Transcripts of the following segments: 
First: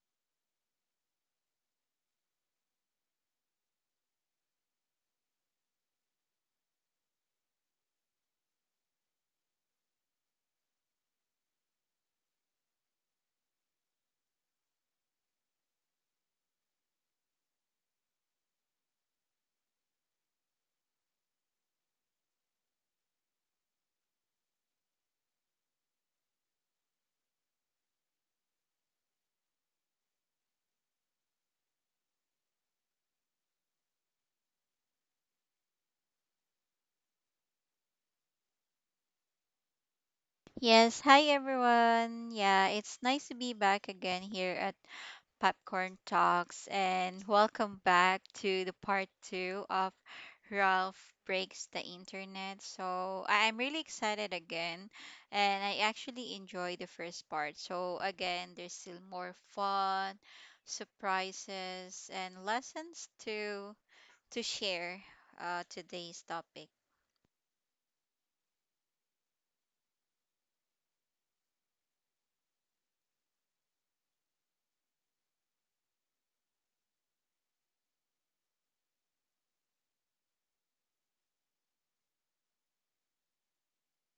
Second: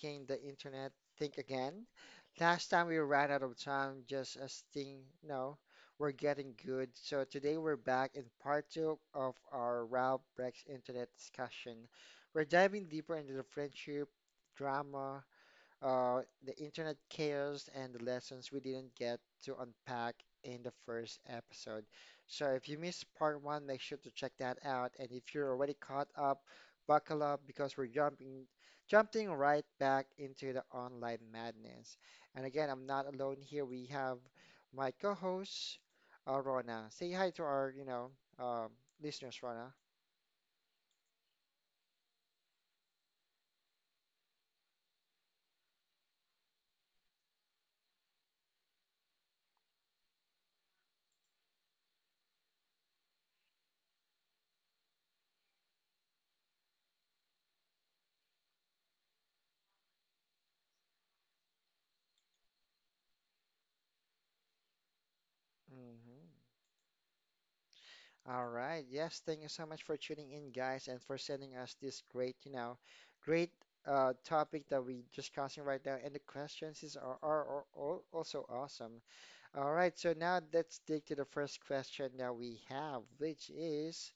breaking the internet, think again. Last time we ran out of time, just as thing, no, we're getting good. So today we're back in part two of our Ralph breaks internet discussion. We're diving deeper into the friendship, drama, the internet chaos and the lessons we didn't get to unpack in the first episode. So if you missed part one, make sure to check that out. And if you're already caught up, buckle up because we're jumping right back into the online madness. And again, I'm not alone here. We have my co-host, Rona. Say hi to our, um listeners, Rona. Yes, hi everyone. Yeah, it's nice to be back again here at Popcorn Talks and welcome back to the part 2 of Ralph Breaks the Internet. So, I'm really excited again and I actually enjoy the first part. So, again, there's still more fun, surprises and lessons to share today's hmm topic. All right. Yes, thank you so much for tuning in, guys, and for sending us this great topic that we discussing right now. And the questions are also awesome. All right. So now let's dig to the first question that we have, which is,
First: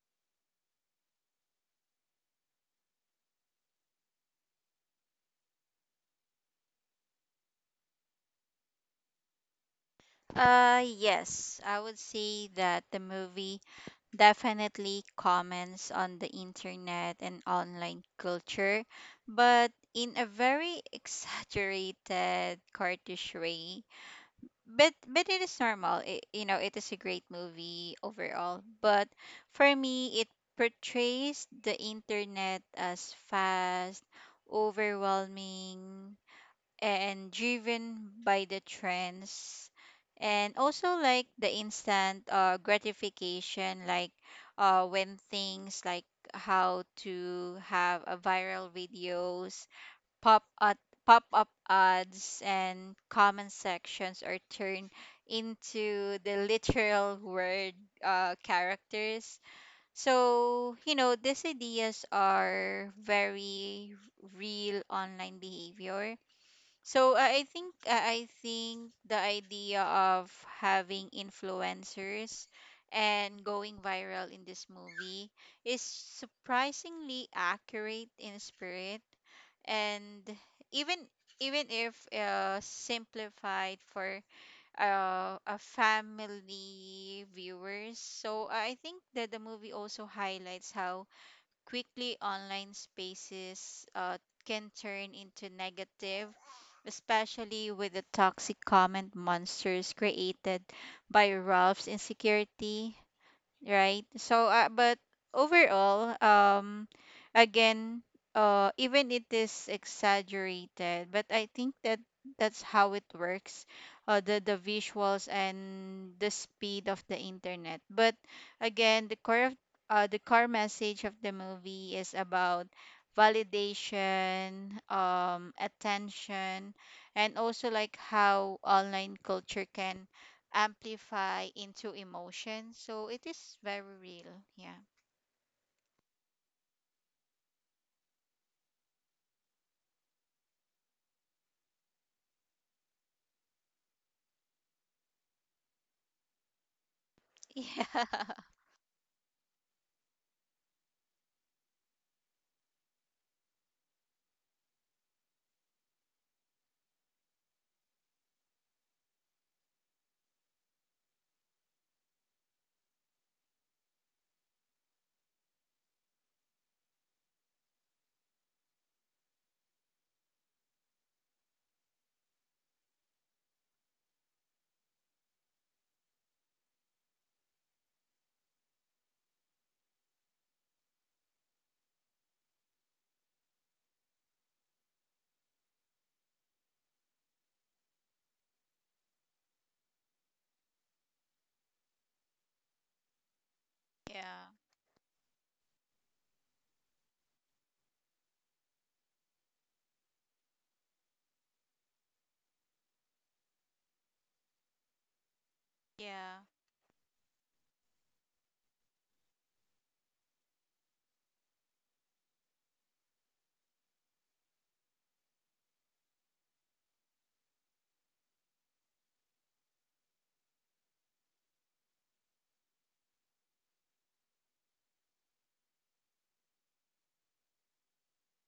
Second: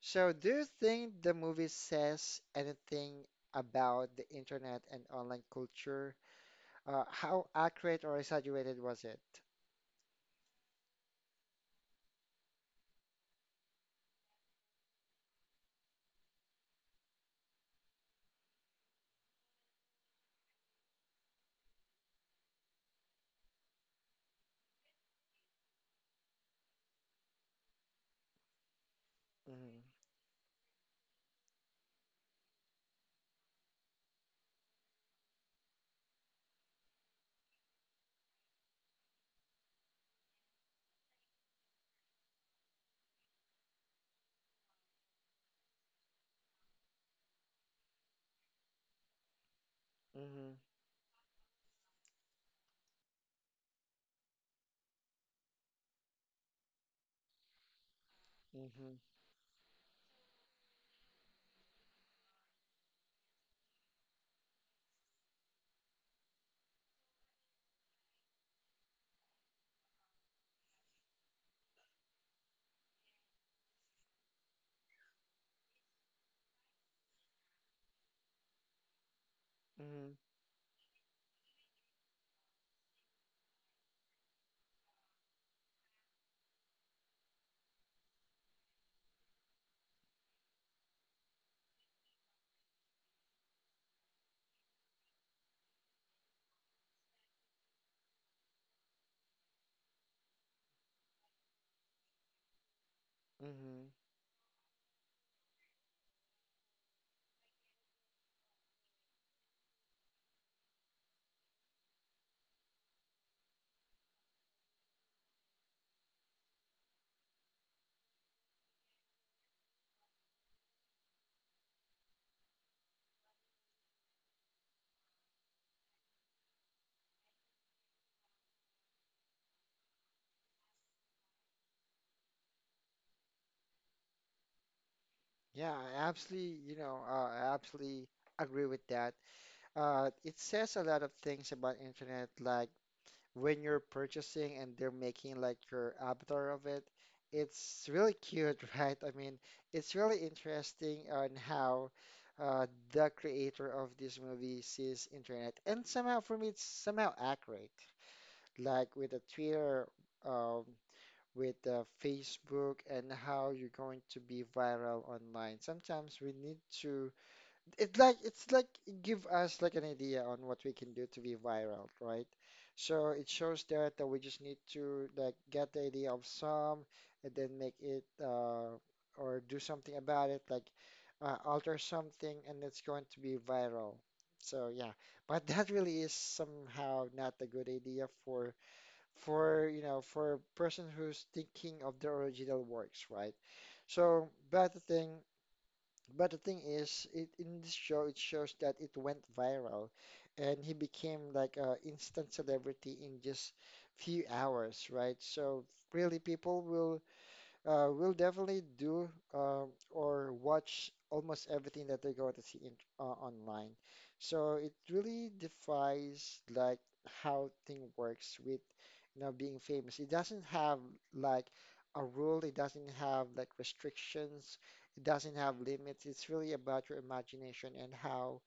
so do you think the movie says anything about the internet and online culture? How accurate or exaggerated was it? Yes, I would say that the movie definitely comments on the internet and online culture, but in a very exaggerated, cartoonish way. But it is normal. It is a great movie overall. But for Mm-hmm. me, it portrays the internet as fast, overwhelming, and driven by the trends and also like the instant gratification, like when things like how to have a viral videos, pop up pop up ads and comment sections are turned into the literal word Mm-hmm. Mm-hmm. characters. So, these ideas are very real online behavior. So I think the idea of having influencers and going viral in this movie is surprisingly accurate in spirit, Mm-hmm. and even even if simplified for a family viewers. So I think that the movie also highlights how quickly online spaces can turn into negative, especially with the toxic comment monsters created by Ralph's insecurity, Mm-hmm. right? So, but overall, again, even it is exaggerated, but I think that that's how it works, the visuals and the speed of the internet. But again, the core of the core message of the movie is about validation, attention, and also like how online culture can amplify into emotion. So it is very real. Yeah. Yeah, I absolutely, I absolutely agree with that. It says a lot of things about internet, like when you're purchasing and they're making like your avatar of it. It's really cute, right? I mean, it's really interesting on how uh, the creator of this movie sees internet, and somehow for me, it's somehow accurate. Like with the Twitter, um, with Facebook and how you're going to be viral online. Sometimes we need to, it's like give us like an idea on what we can do to be viral, right? So it shows there that we just need to like get the idea of some and then make it, or do something about it, like alter something and it's going to be viral. So yeah, but that really is somehow not a good idea for, for for a person who's thinking of the original works, right? So, Yeah. But the thing is, it, in this show it shows that it went viral, and he became like a instant celebrity in just few hours, right? So really, Yeah. people will, we'll definitely do uh, or watch almost everything that they're going to see in, online. So it really defies like how thing works with you know being famous. It doesn't have like a rule. It doesn't have like restrictions. It doesn't have limits. It's really about your imagination and how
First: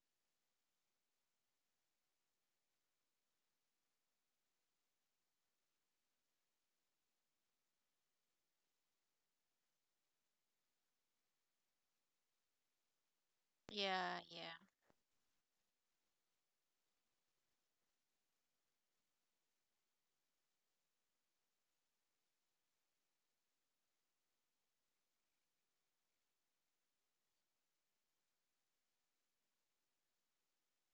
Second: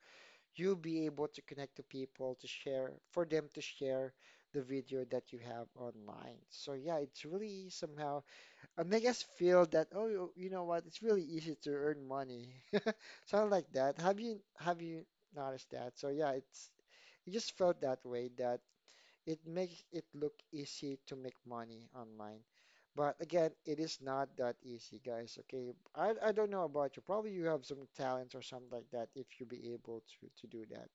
you'll be able to connect to people to share, for them to share the video that you have online. So yeah, it's really somehow and make us feel that, oh, you know what, it's really easy to earn money something like that. Yeah. have you Yeah. have you noticed that? So yeah, it's, it just felt that way that it makes it look easy to make money online, but again it is not that easy, guys, okay? I don't know about you, probably you have some talents or something like that if you be able to do that.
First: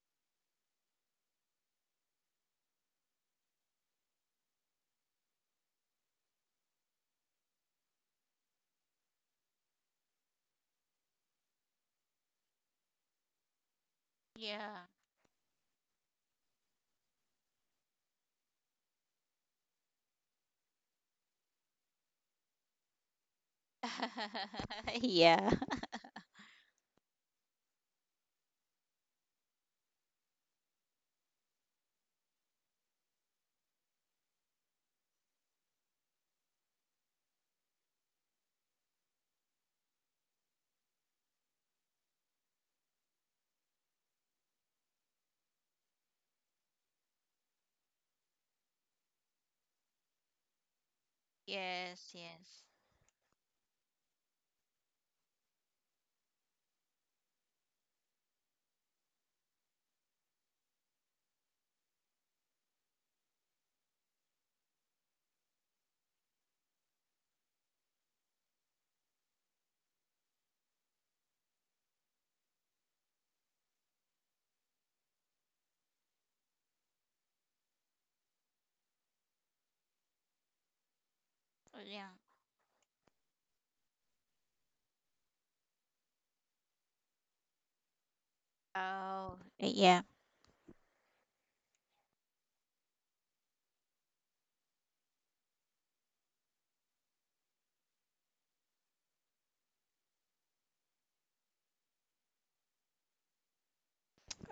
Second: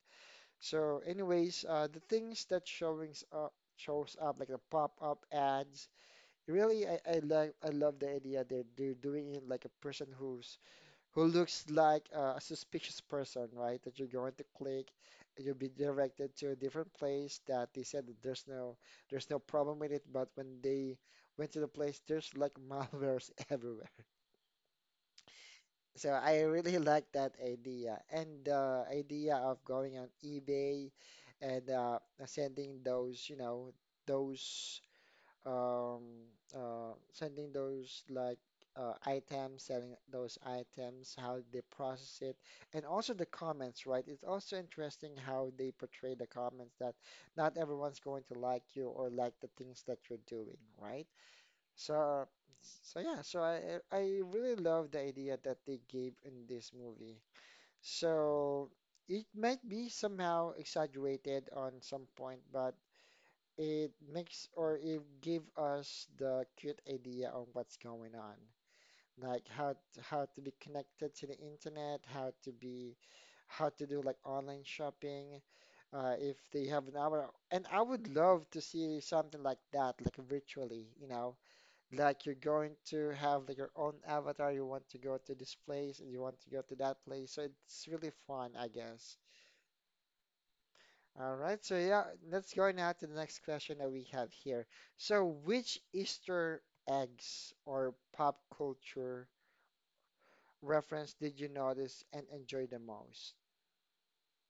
So anyways, the things that showings up, shows up like the pop-up ads. Really, I love the idea, they're doing it like a person who's who looks like a suspicious person, right? That you're going to Yeah. click, and you'll be directed to a different place that they said that there's no, there's no problem with it, but when they went to the place, there's like malwares everywhere. Yeah. Yeah. So I really like that idea, and the idea of going on eBay and sending those, you know, those um, sending those like items, selling those items, how they process it, and also the comments, right? It's also interesting how they portray the comments, that not everyone's going to like you or like the things that you're doing, right? Yes. So, Yes. so yeah, so I I really love the idea that they gave in this movie. So it might be somehow exaggerated on some point, but it makes, or it give us the cute idea on what's going on, like how to be connected to the internet, how to be, how to do like online shopping, if they have an hour. And I would love to see something like that, like virtually, you know, Yeah. like you're going to have like your own avatar, you want to go to this place and you want to go to that place. So it's really fun, I guess. Oh. Yeah. All right, so yeah, let's go now to the next question that we have here. So, which Easter eggs or pop culture reference did you notice and enjoy the most?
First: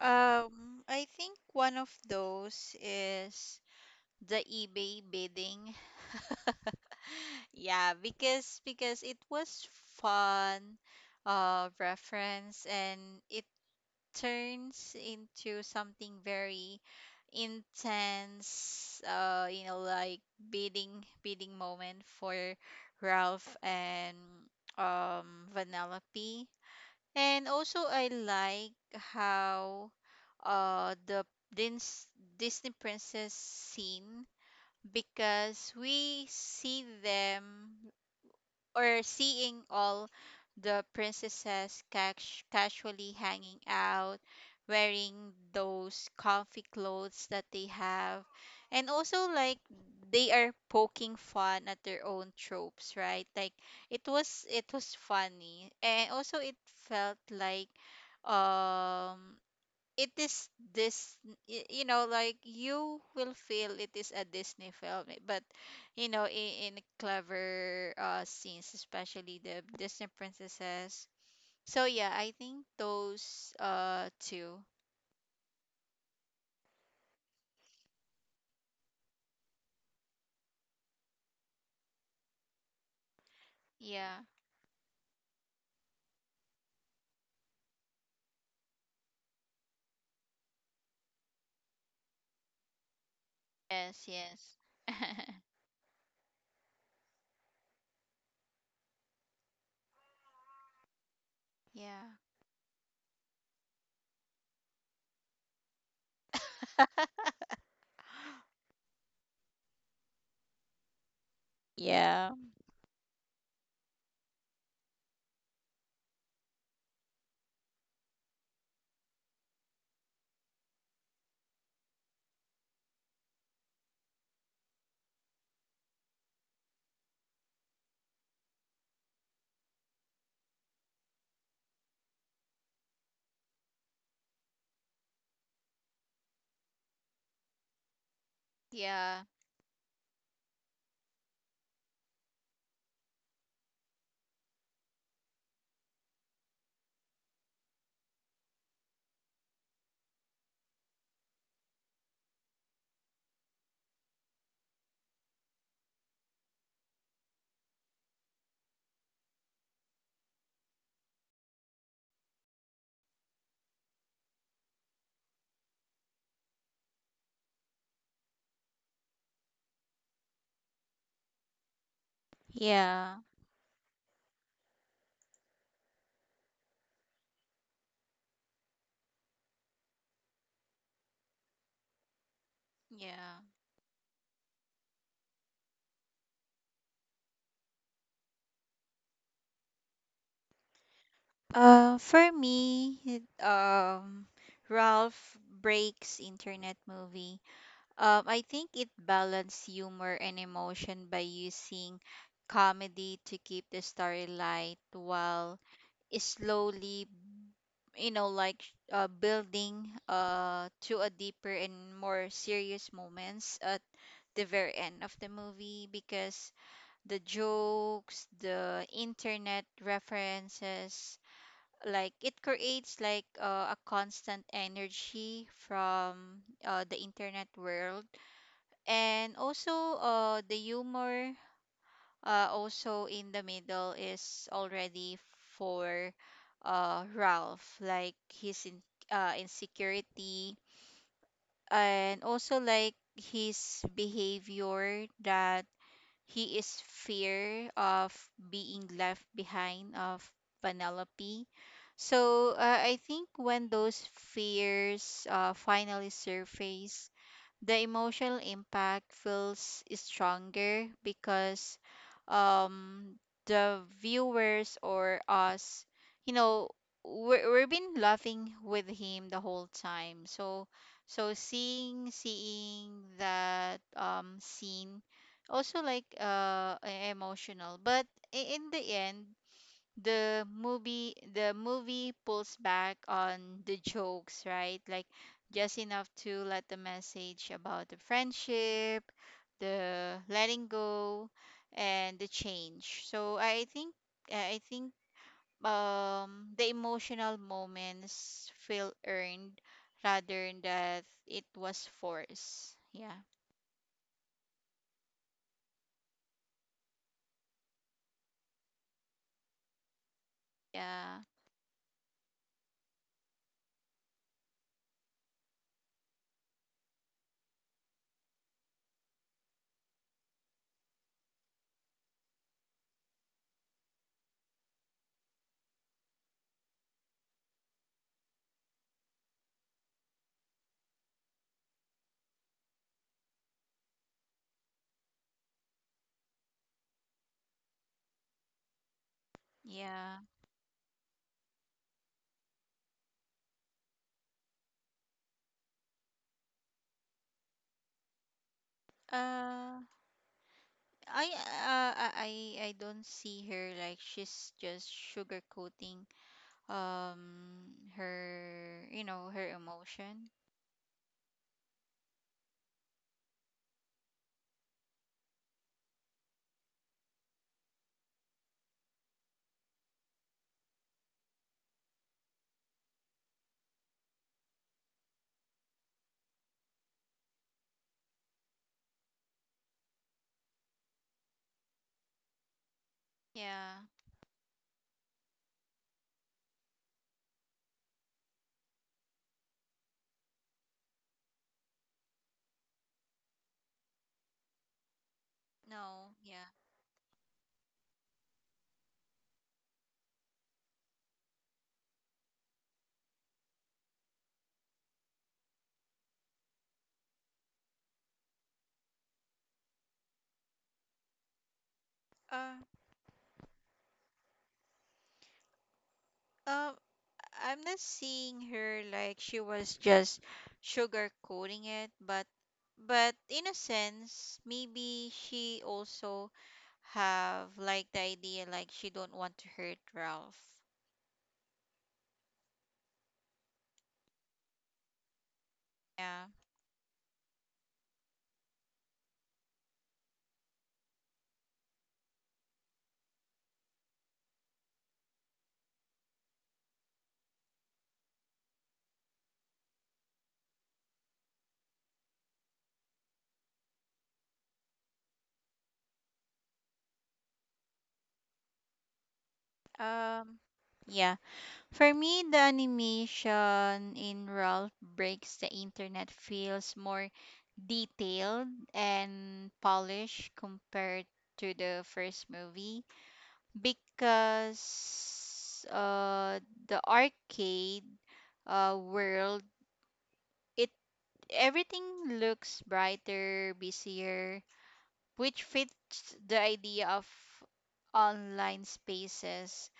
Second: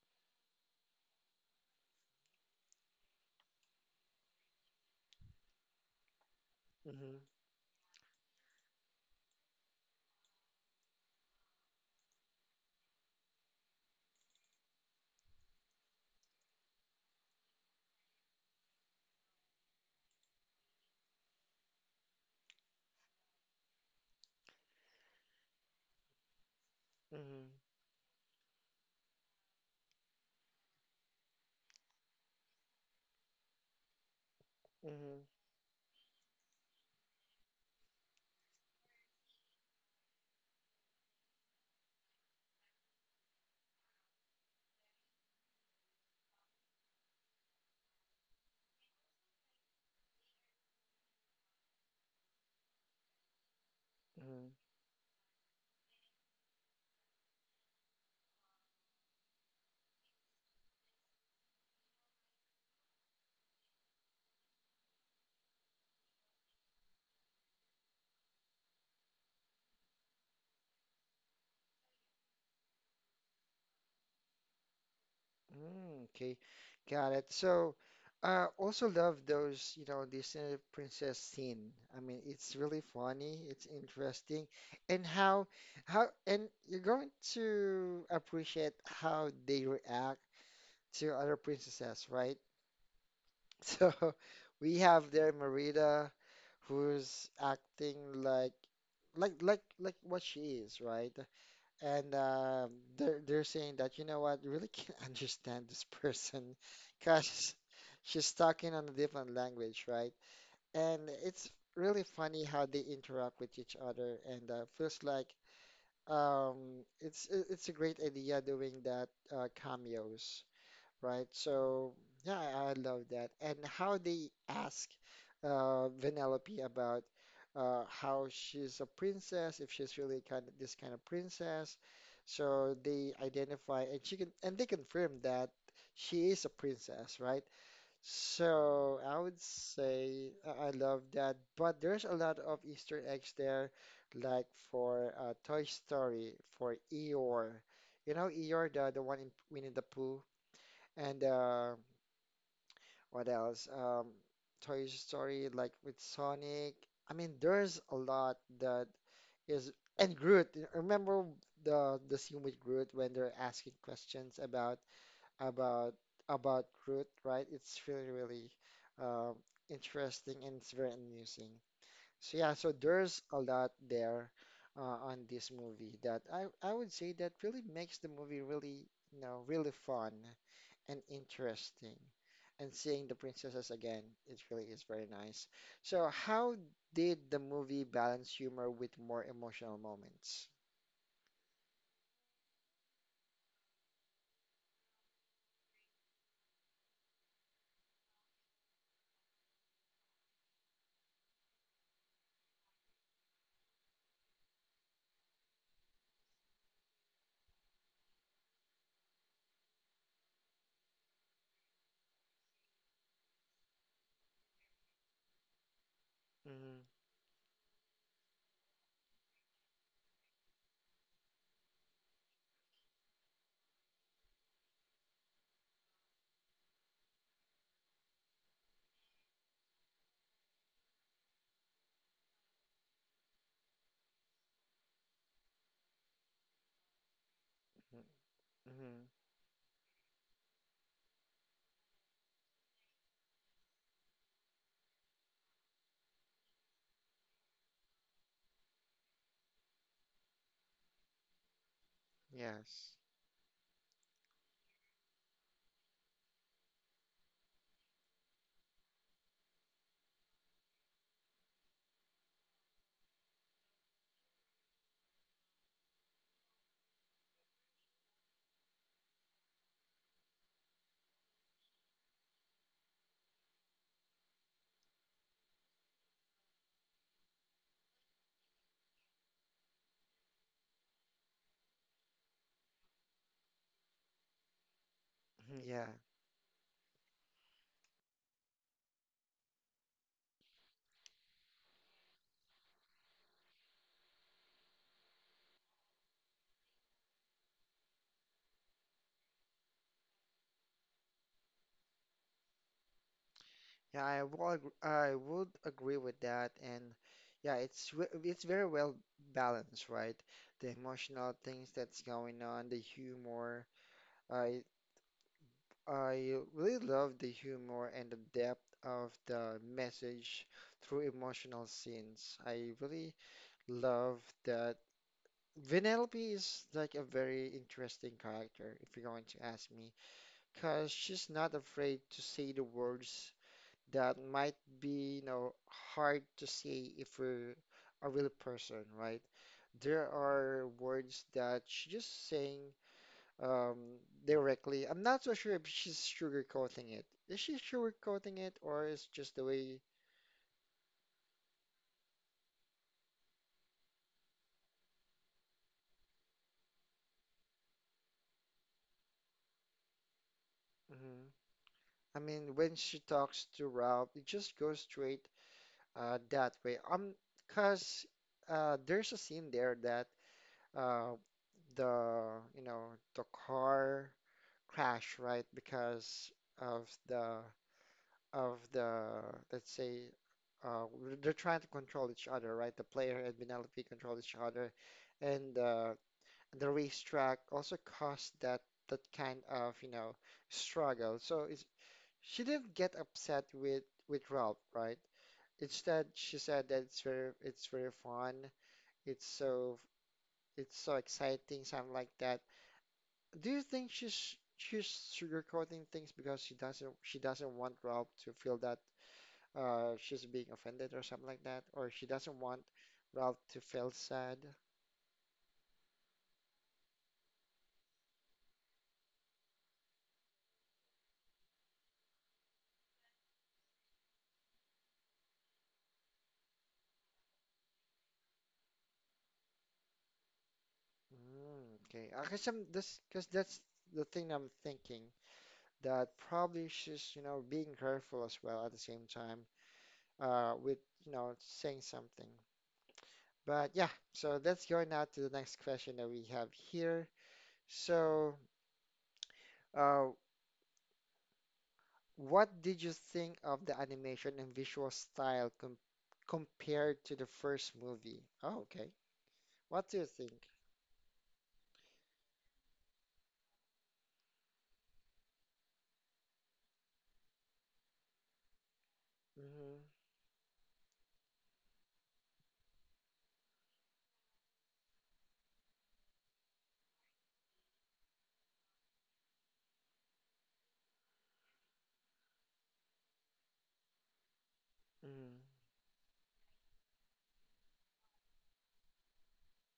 I think one of those is the eBay bidding. Mm-hmm. Yeah, because it was fun reference, and it turns into something very intense, like bidding bidding moment for Ralph and Vanellope. Mm-hmm. And also I like how the Dis- Disney princess scene, Mm-hmm. because we see them or seeing all the princesses cash, casually hanging out, wearing those comfy clothes that they have. And also, like, they are poking fun at their own tropes, right? Like, it was Mm-hmm. it was funny, and also it felt like um it is this you know, like, you will feel it is a Disney film, eh, but in clever scenes, especially the Disney princesses. So yeah, I think those two. Mm, okay, got it. So, also love those, you know, Disney princess scene. I mean, it's really funny, it's Yeah. interesting, and how and you're going to appreciate how they react two other princesses, right? So Yes. Yes. we have there Merida, who's acting like, like what she is, right? Yeah. And they're saying that you know what, you really can't understand this person, because she's talking on a different language, right? And it's really Yeah. funny how they interact with each other, and feels like, um, it's a great idea doing that cameos, right? So yeah, I love that. And how they ask Vanellope about how she's a princess, if she's really kind of this kind of princess. So they identify, and she can, and they confirm that she is a princess, right? So I Yeah. would say I love that. But there's a lot of Easter eggs there, like for Toy Story, for Eeyore. You know Eeyore, the one in Winnie the Pooh. And what else? Toy Story, like with Sonic. I mean, there's a lot that is, and Groot. Remember the scene with Groot when they're asking questions about, about about Groot, right? It's really uh, interesting and it's very amusing. So yeah, so there's Yeah. a lot there on this movie that I would say that really makes the movie really, you know, really fun and interesting. And seeing the yeah princesses again, it really is very nice. So how did the movie balance humor with more emotional moments? For me, Ralph Breaks Internet movie. I think it balanced humor and emotion by using comedy to keep the story light while slowly, like, building to a deeper and more serious moments at the very end of the movie, because Mm-hmm. the jokes, the internet references, like it creates like a constant energy from the internet world. And also, the humor also in the middle is already for Ralph, like his Mm-hmm. Insecurity and also like his behavior that he is fear of being left behind of Penelope. So, Yes. I think when those fears finally surface, the emotional impact feels stronger, because um the viewers or us, you know we've been laughing with him the whole time. So seeing that scene, also, like, emotional. But in the end, the movie pulls back on the jokes, right? Like, just Yeah. enough to let the message about the friendship, the letting go, and the change. So I think the emotional moments feel earned rather than that it was forced. Yeah. Yeah, I would agree with that, and yeah, it's very well balanced, right? The Yeah. emotional things that's going on, the humor. I I really love the humor and the depth of the message through emotional scenes. I really love that. Vanellope is like a very interesting character, if you're going to ask me, because she's not afraid to say the words that might be, you know, hard to say if we're a real person, right? There Yeah. are words that she's just saying um, directly. I'm not so sure if she's sugarcoating it. Is she sugarcoating it, or is just the way? Uh I uh, I I I don't see her like she's just sugarcoating her, her emotion. Mhm. I mean, when she talks to Ralph, it just goes straight that way. Cause there's a scene there that uh, the you know the car crash, right? Because of the, of the let's say uh, they're trying to control each other, right? The player and Penelope Yeah. control each other, and the racetrack also caused that, that kind of you know struggle. So it's, she didn't get upset with Ralph, right? Instead, No. she Yeah. said that it's very fun. It's so it's so exciting, something like that. Do you think she's sugarcoating things because she doesn't want Ralph to feel that she's being offended or something like that, or she doesn't want Uh. Ralph to feel sad? Um. I'm not seeing her like she was just sugarcoating it, but in a sense, maybe she also have like the idea like she don't want to hurt Ralph. Mm, okay, I guess I'm this because that's the thing I'm thinking, that Yeah. probably she's you know being careful as well at the same time with you know saying something. But yeah, so let's go now to the next question that we have here. So. Uh, What did you think of the animation and visual style compared to the first movie? Oh, okay. What do you think? Um. Yeah. For me, the animation in Ralph Breaks the Internet feels more detailed and Mm-hmm. polished compared to the first movie, because the arcade world, it everything looks brighter, busier, Mm. which fits the idea of online spaces.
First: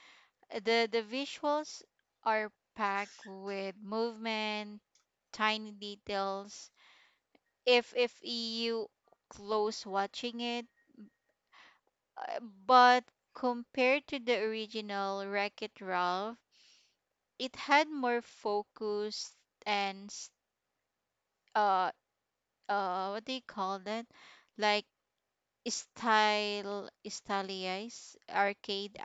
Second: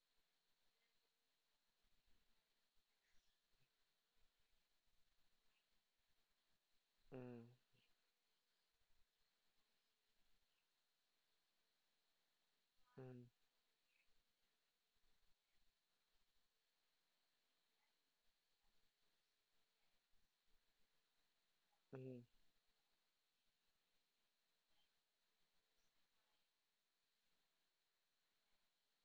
The visuals are packed with movement, tiny details, Mm. if you close watching it. But Mm. compared to the original Wreck-It Ralph, it had more focus and s- uh what do you call that like, style stylized arcade.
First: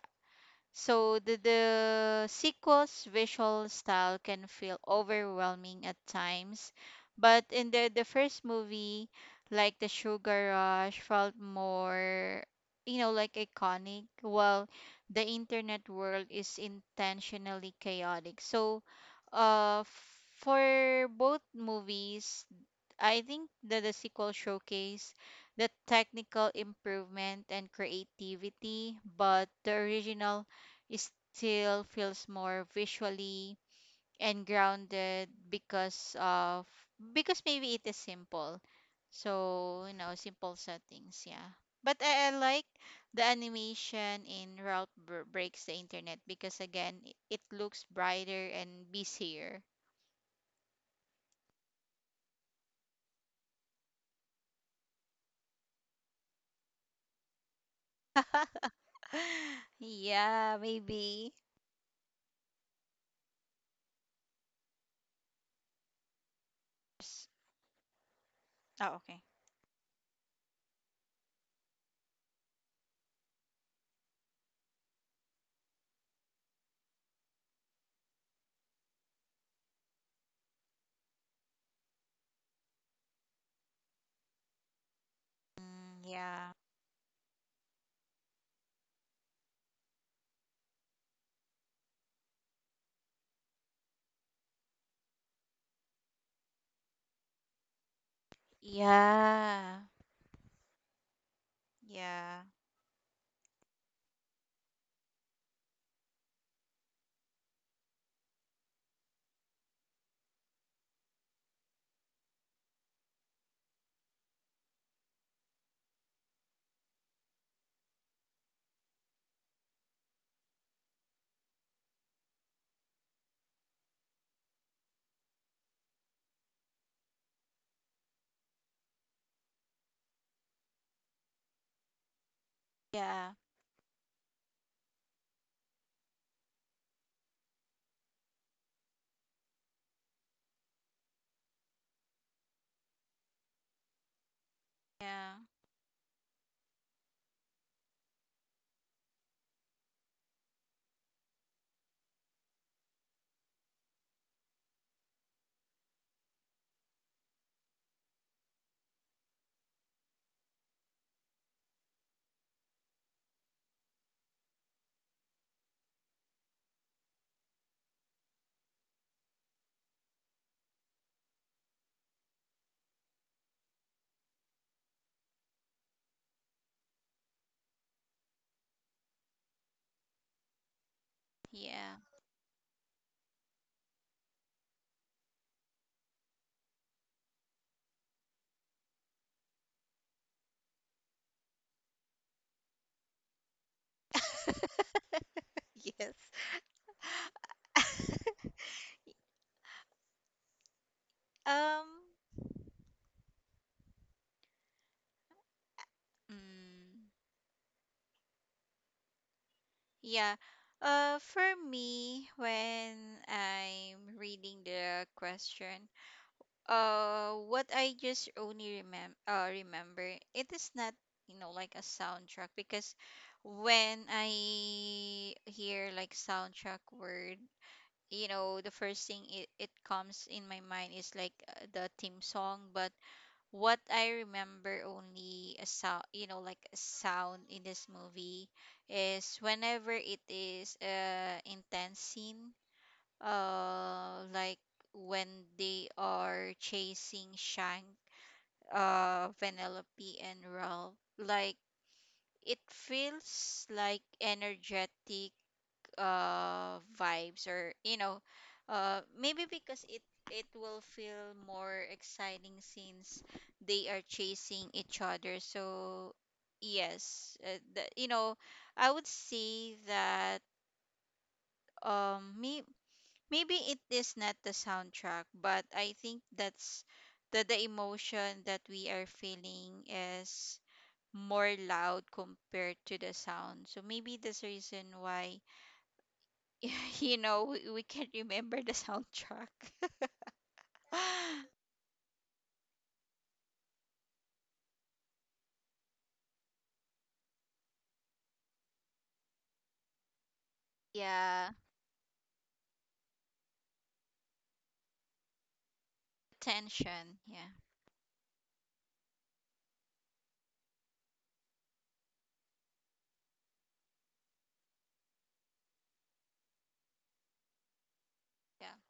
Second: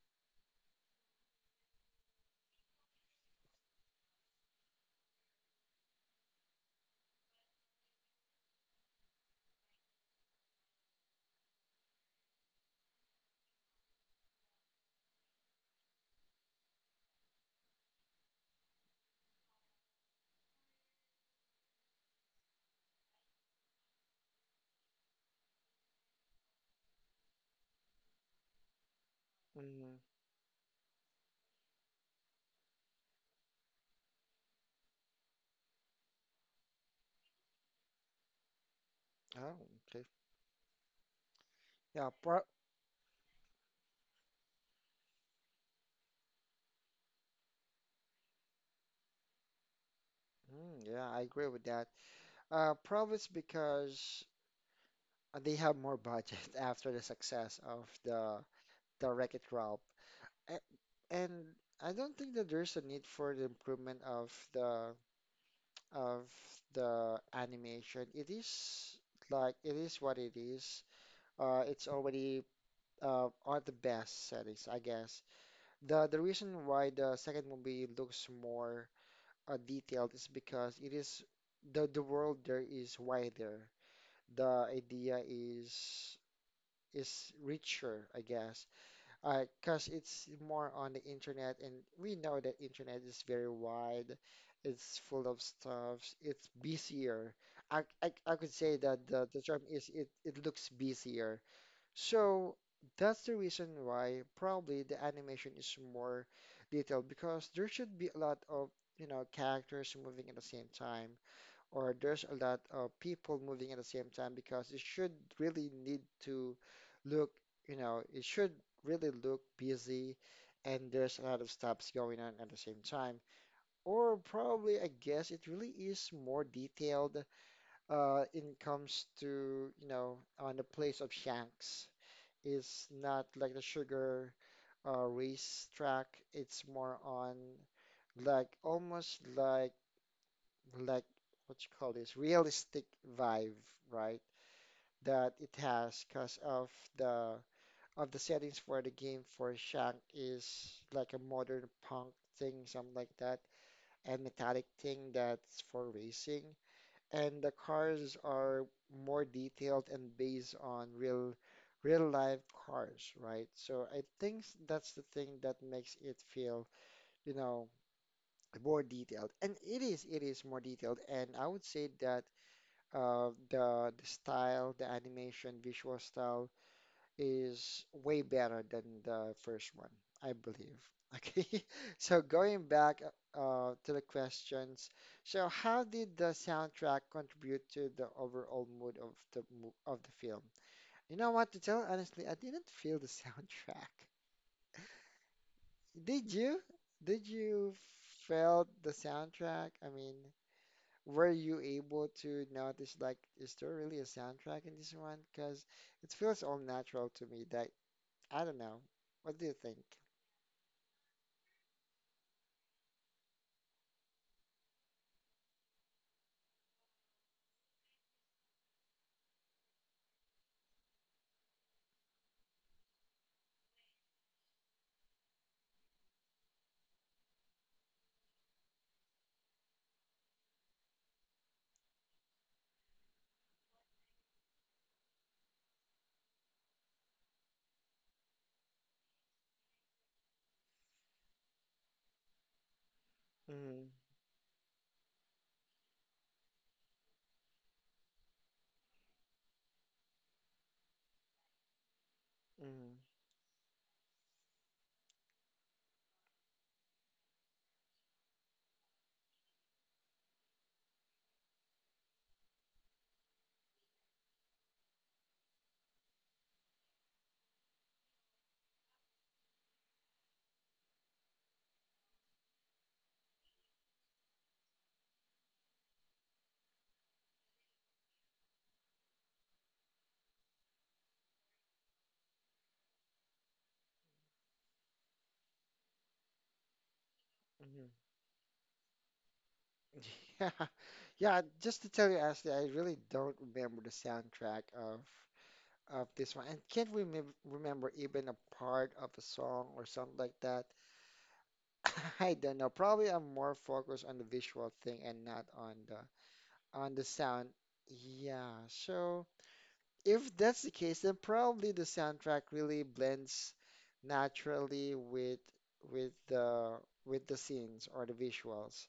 So the sequel's visual style can feel overwhelming at times, but in the first movie, like the Sugar Rush felt more, like, iconic, while the internet world is intentionally chaotic. So, uh, for both movies, I think that the sequel showcase the technical improvement and creativity, but Mm. the Mm. original is still feels more visually and grounded, because of because maybe it is simple. Oh, So, you okay. know, simple settings, yeah. But Yeah, I pro like the animation in Breaks the Internet, because again, it looks brighter and busier. Mm, yeah, I agree with that. Probably it's because they have more budget after the success of the Wreck-It Ralph. Yeah, A- maybe. And I don't think that there's a need for the improvement of the, of the S- animation, it is Oh, okay. like it is what it is. It's already on the best settings, I guess. The reason why the second movie looks more detailed is because it is, the world there is wider. The idea is Mm, yeah. is richer, I guess. All Because it's more on the internet, and we know that internet is very wide. It's full of stuff. It's busier. I could say that the term Yeah. is it looks busier. Yeah. So that's the reason why probably the animation is more detailed because there should be a lot of, characters moving at the same time or there's a lot of people moving at the same time because it should really need to look, it should really look busy and there's a lot of stops going on at the same time. Or probably, I guess it really is more detailed in comes to, on the place of Shanks. It's not Yeah. like the sugar race track. It's more on like almost like what you call this realistic vibe, right? That Yeah. it has because the of the settings for the game for Shank is like a modern punk thing, something like that, and metallic thing that's for racing. And the cars are more detailed and based on real life cars, right? So I think that's the thing that makes it feel, you know, more detailed. And it is more detailed. And I would say that the style, the animation, visual style is way better than the first one, I believe. Okay, Yeah. so going back to the questions, so how did the soundtrack contribute to the overall mood of the of the film? You know what to tell? Honestly, I didn't feel the soundtrack. Yes. Did you? Did you felt the soundtrack? I mean, were you able Um, to notice like is there really a soundtrack in this one? Because it feels all natural to mm, me that I don't know. What do you think? yeah. For me, when I'm reading the question, what I just only remember, it is not, like a soundtrack. Because when I hear like soundtrack word, the first thing it comes in my mind is like the theme song. But what I remember only a sound, like a sound in this movie, is whenever it is a intense scene, Mm-hmm. Like when they are chasing Shank, Penelope and Ralph, like it Mm-hmm. feels like energetic vibes. Or you know, maybe because it will feel more exciting since they are chasing each other. So yes, the, you know I would say that um may, maybe it is not the soundtrack, but I think that's the emotion that we are feeling is more loud compared to the sound. So maybe this reason why you know, we can remember the soundtrack. Yeah, yeah. Just to tell you, Ashley, I really don't remember the soundtrack of this one, and can't remember even a part of a song or something like that. Yeah, I don't know. Probably I'm more focused on the visual thing and not on the on the tension. sound. Yeah, Yeah. So, if that's the case, then probably the soundtrack really blends naturally with the with the scenes or the yeah, visuals.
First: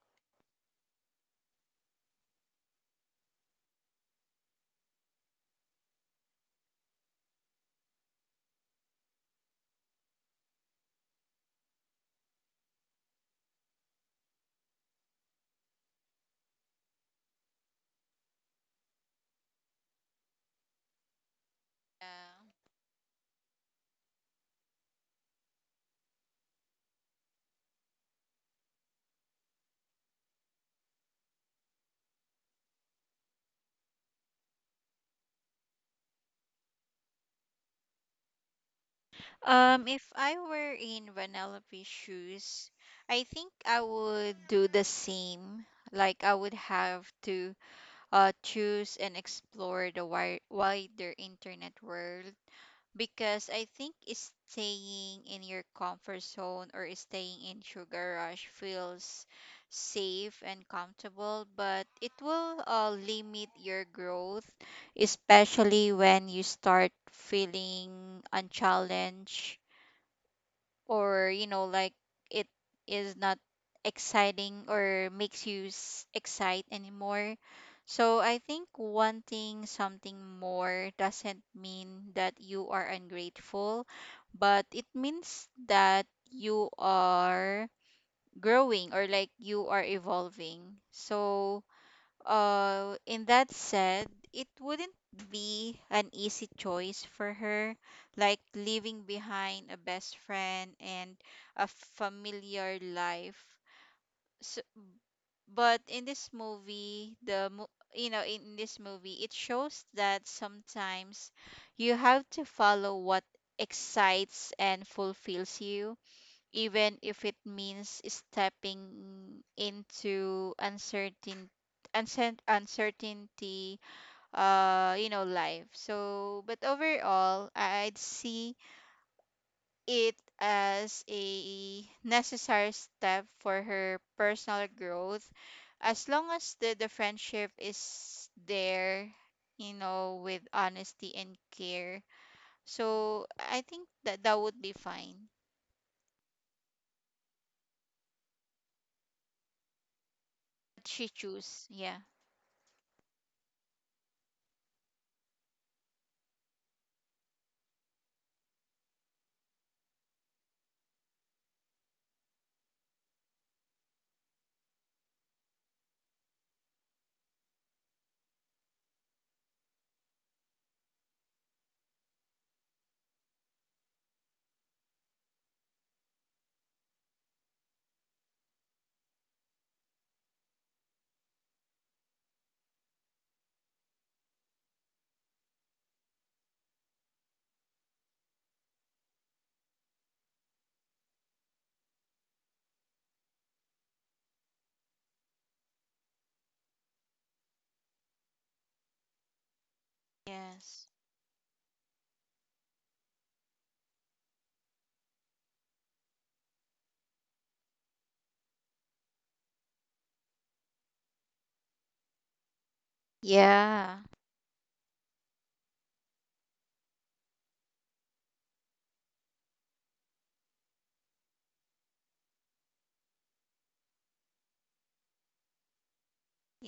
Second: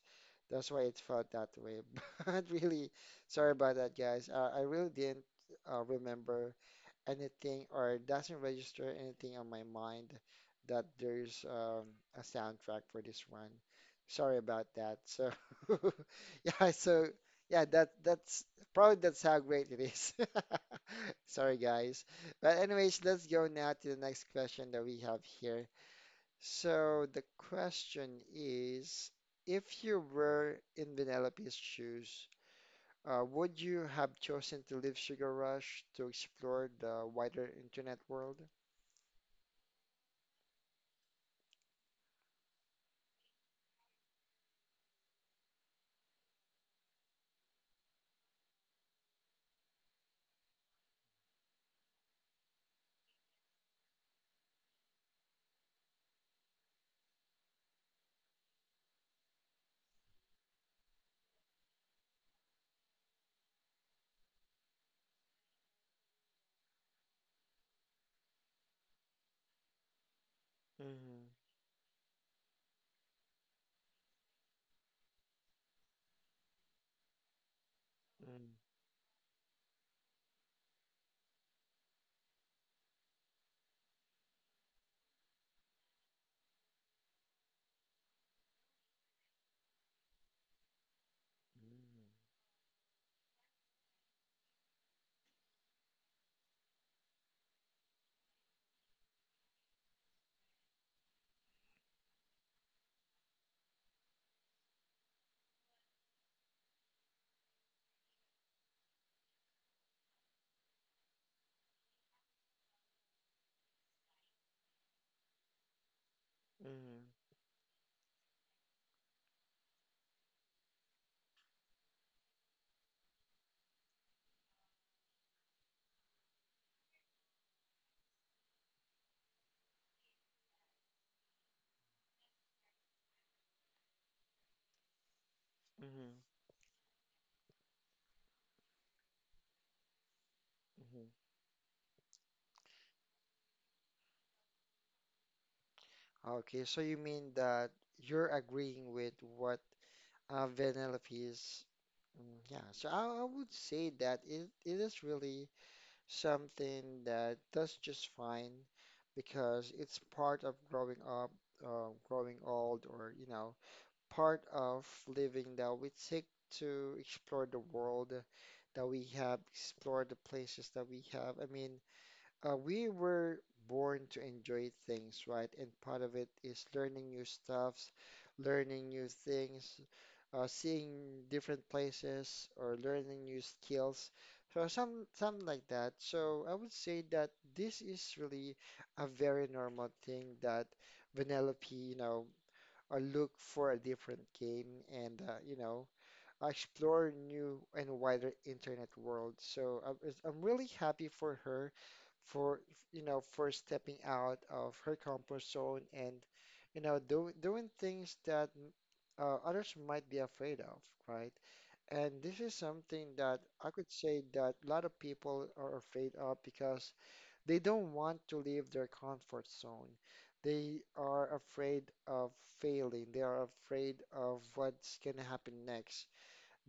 That's why it felt that way. But really, sorry about that, guys. I really didn't remember anything or doesn't register anything on my mind that there's a soundtrack for this one. Sorry about that. So yeah, so yeah, that's probably that's how great it is. Sorry guys. But anyways, let's go now to the next question that we have here. So the question is, if you were in Penelope's shoes, would you have chosen to leave Sugar Rush to explore the wider internet world? yeah. If I were in Vanellope's shoes, I think I would do the same. Like, I would have to choose and explore the wider internet world, because I think staying in your comfort zone or staying in Sugar Rush feels safe and comfortable, but it will limit your growth, especially when you start feeling unchallenged, Mm-hmm. or like it is not exciting or makes you excite anymore. So I Hmm, think wanting something more doesn't mean that you are ungrateful, but it means that you are growing, or like you are evolving. So, in that said, it wouldn't be an easy choice for her, like leaving behind a best friend and a familiar life. So, but in this movie, you know, in this movie, it shows that sometimes you have to follow what excites and fulfills you, even hmm, if it means stepping into uncertainty. Life. So, but overall I'd see it as a necessary step for her personal growth, as hmm. long as the friendship is there, with honesty and care. So I think that that would be fine, Okay, so you mean that you're agreeing with what that Vanellope she is? choose. Yeah. Mm, yeah, so I would say that it is really something that does just fine because it's part of growing up, growing old, or you know, part of living that we take to explore the world that we have, explore the places that we have. I mean, we were born to enjoy things, right? And part of it is learning new stuffs, learning new things, seeing different places, or learning new skills. So something like that. So I would say that this is really a very normal thing that Vanellope, you know, or look for a different game and explore new and wider internet world. So I'm really Yes. happy for her for for stepping out of her comfort zone and doing things that others might be afraid of, right? And this is something that I could Yeah, say that a lot of people are afraid of because they don't want to leave their comfort zone. They are afraid of failing. They are afraid of what's going to happen next.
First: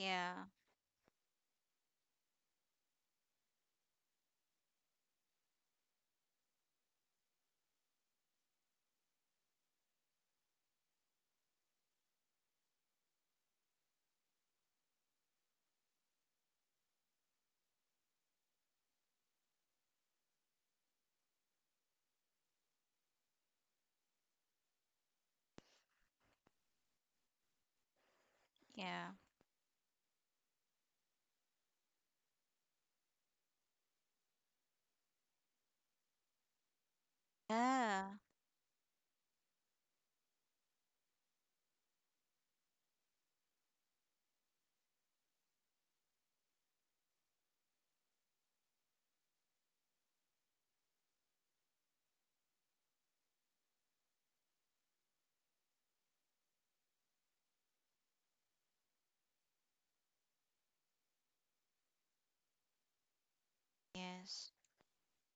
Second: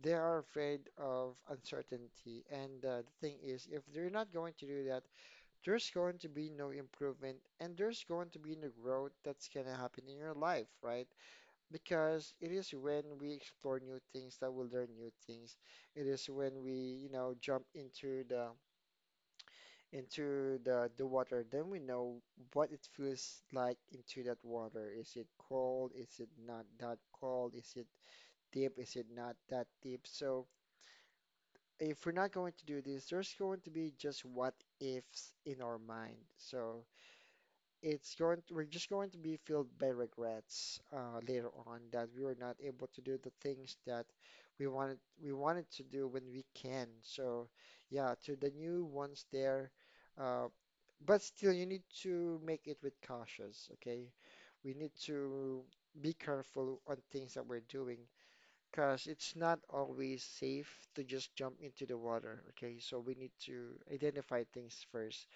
They are afraid of uncertainty. And the thing is, if they're not going to do that, there's going to be no improvement and there's going to be no growth that's going to happen in your life, right? Because it is when we explore new things that we learn new things. It is when jump into the into the water, then we know what it feels like into that water. Is it cold? Is it not that cold? Is it deep? Is it yeah, not that deep? So if we're not going to do this, there's going to be just what ifs in our mind. So it's yeah, going to, we're just going to be filled by regrets later on that we were not able to do the things that we wanted to do when we can. So yeah, to the new ones there, uh, but still you need to make it with cautious, okay? We need to be careful on things that we're doing because it's not always safe to just jump into the water, okay? So we need to identify yes, things first.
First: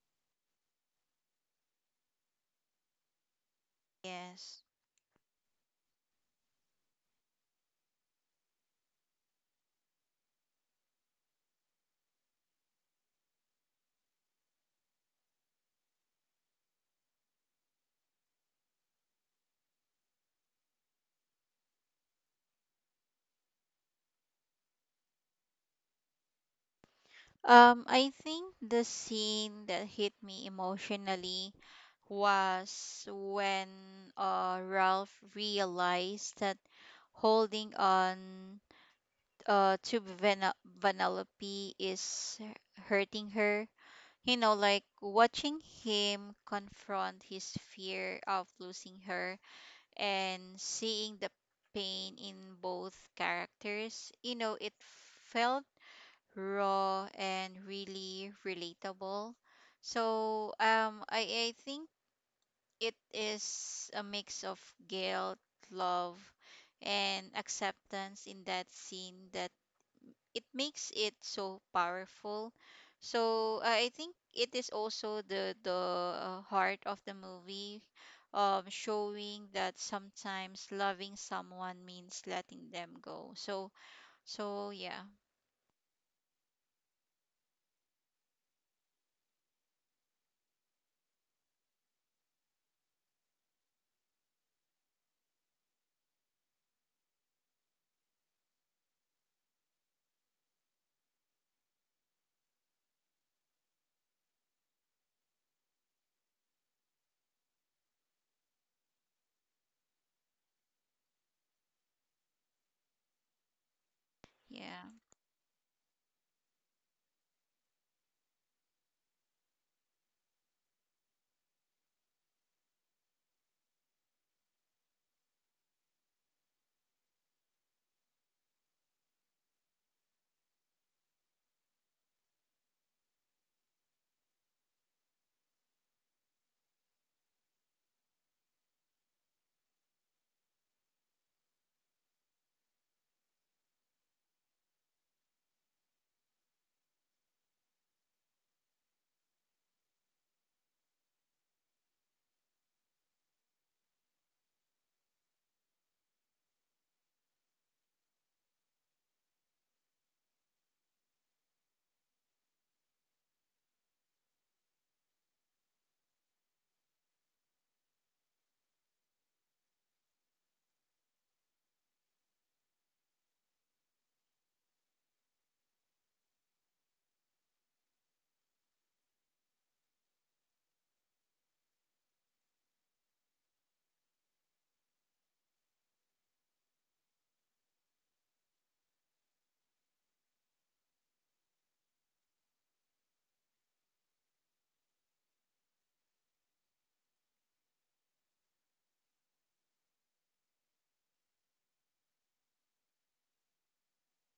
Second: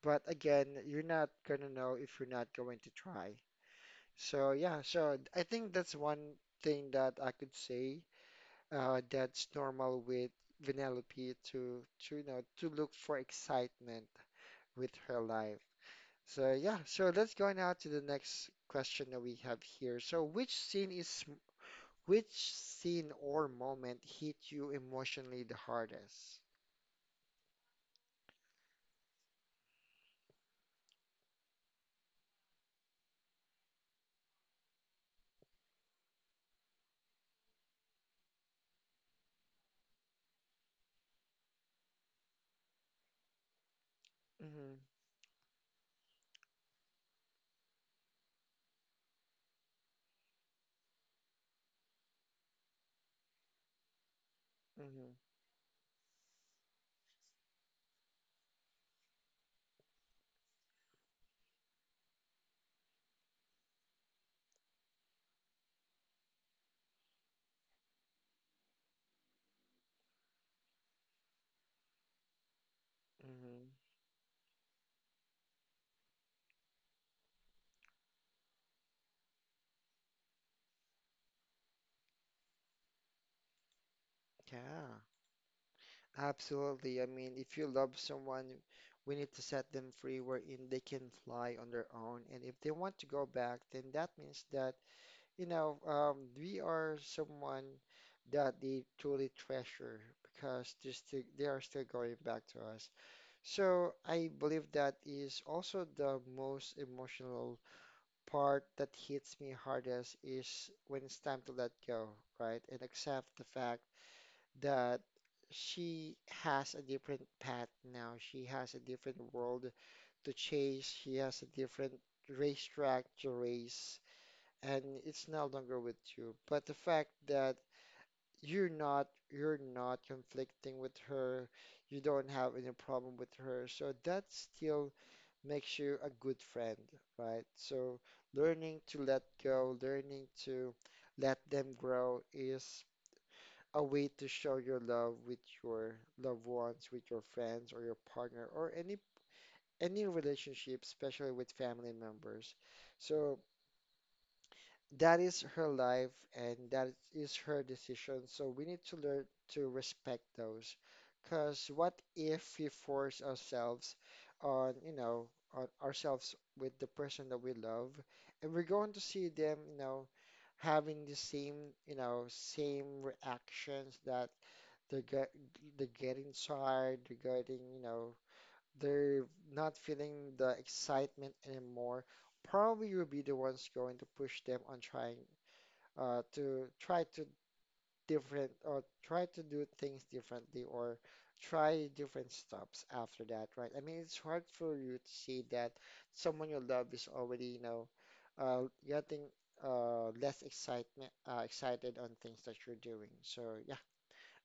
But again, you're not gonna know if you're not going to try. So yes. yeah, so I think that's one thing that I could say that's normal with Vanellope to you know to look for excitement with her life. So yeah, so let's go now to the next question that we have here. So which scene is which scene or moment hit you emotionally the hardest? I think the scene that hit me emotionally was when Ralph realized that holding on to Vanellope is hurting her. You know, Mm-hmm, like watching him confront his fear of losing her, and seeing the pain in both characters. You know, it mm-hmm, felt raw and really relatable. So I think it is a mix of guilt, love, and acceptance in that scene that it makes it so powerful. So mm-hmm. I think it is also the heart of the movie, showing that sometimes loving someone means letting them go. So, Yeah. Yeah. Absolutely. I mean, if you love someone, we need to set them free wherein they can fly on their own. And if they want to go back, then that means that, you know, we are someone that they truly treasure because they are still going back to us. So I believe that is also the most emotional part that hits me hardest is when it's time to let go, right? And accept the fact yeah that she has a different path now. She has a different world to chase. She has a different racetrack to race, and it's no longer with you. But the fact that you're not conflicting with her, you don't have any problem with her, so that still makes you a good friend, right? So learning to let go, learning to let them grow is a way to show your love with your loved ones, with your friends or your partner or any relationship, especially with family members. So that is her life and that is her decision. So we need to learn to respect those. Because what if we force ourselves on, you know, on ourselves with the person that we love, and we're going to see them, you know, having the same, you know, same reactions that they're get, they're getting tired, they're getting, you know, they're not feeling the excitement anymore, probably you'll be the ones going to push them on trying to try to different or try to do things differently or try different stops after that, right? I mean, it's hard for you to see that someone you love is already, you know, getting less excitement excited on things that you're doing. So yeah,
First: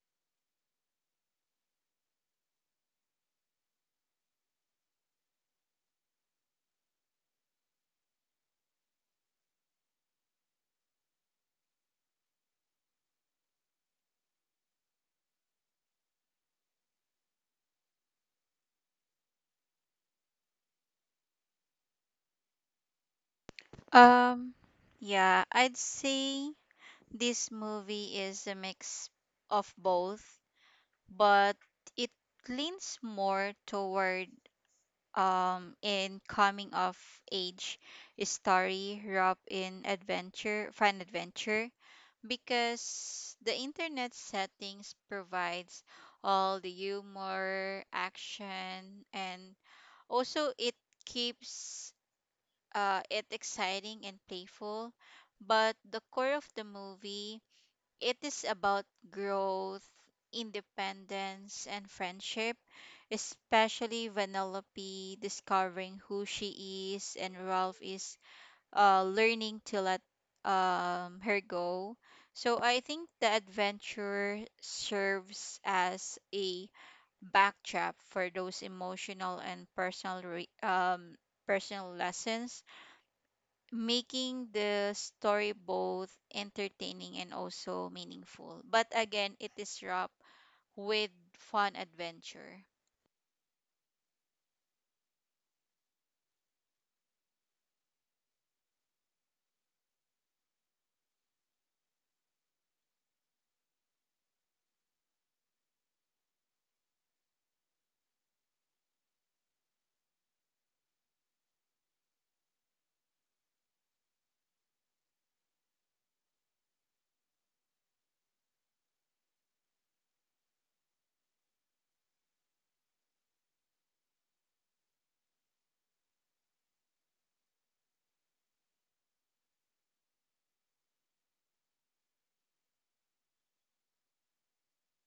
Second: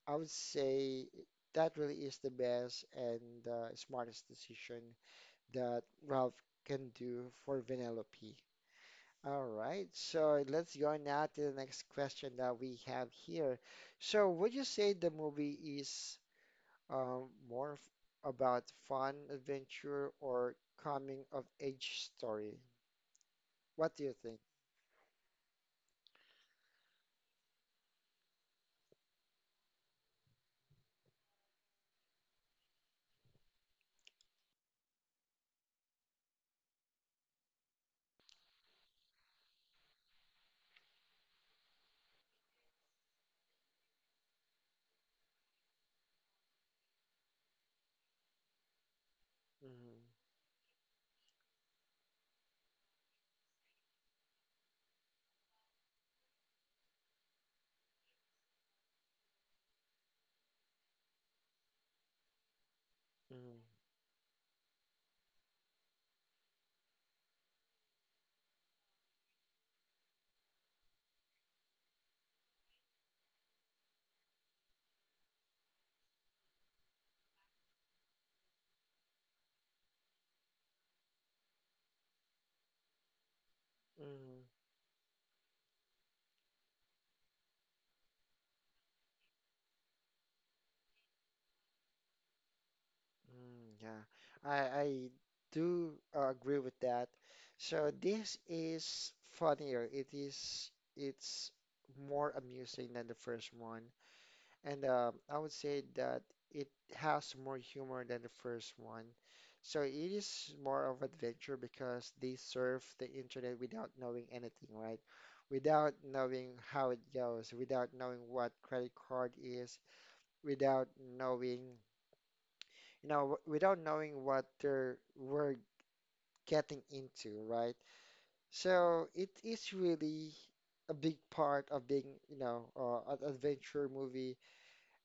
I would say that really is the best and smartest decision that Ralph can do for Vanellope. All right, so let's go now to the next question that we have here. So, would you say the movie is um, more about fun, adventure, or coming of age story? What do you think? um yeah, I'd say this movie is a mix of both, but it leans more toward in coming of age story, Rob in adventure, fun adventure, because the internet settings provides all the humor, action, and Hmm, also it keeps it exciting and playful. But the core of the movie, it is about growth, independence, and friendship, hmm, especially Vanellope discovering who she is and Ralph is learning to let her go. So I think the adventure serves as a backdrop for those emotional and personal personal lessons, making hmm. the story both entertaining and also meaningful. But again, it is wrapped with fun adventure. Mm, yeah, I do agree with that. So this is funnier. It is it's more amusing than the first one, and I would say that it has more humor than the first one. So it is more of adventure because they surf the internet without knowing anything, right? Without knowing how it goes, without knowing what credit card is, without knowing without knowing what they're we're getting into, right? So it is really a big part of being, you know, an adventure movie.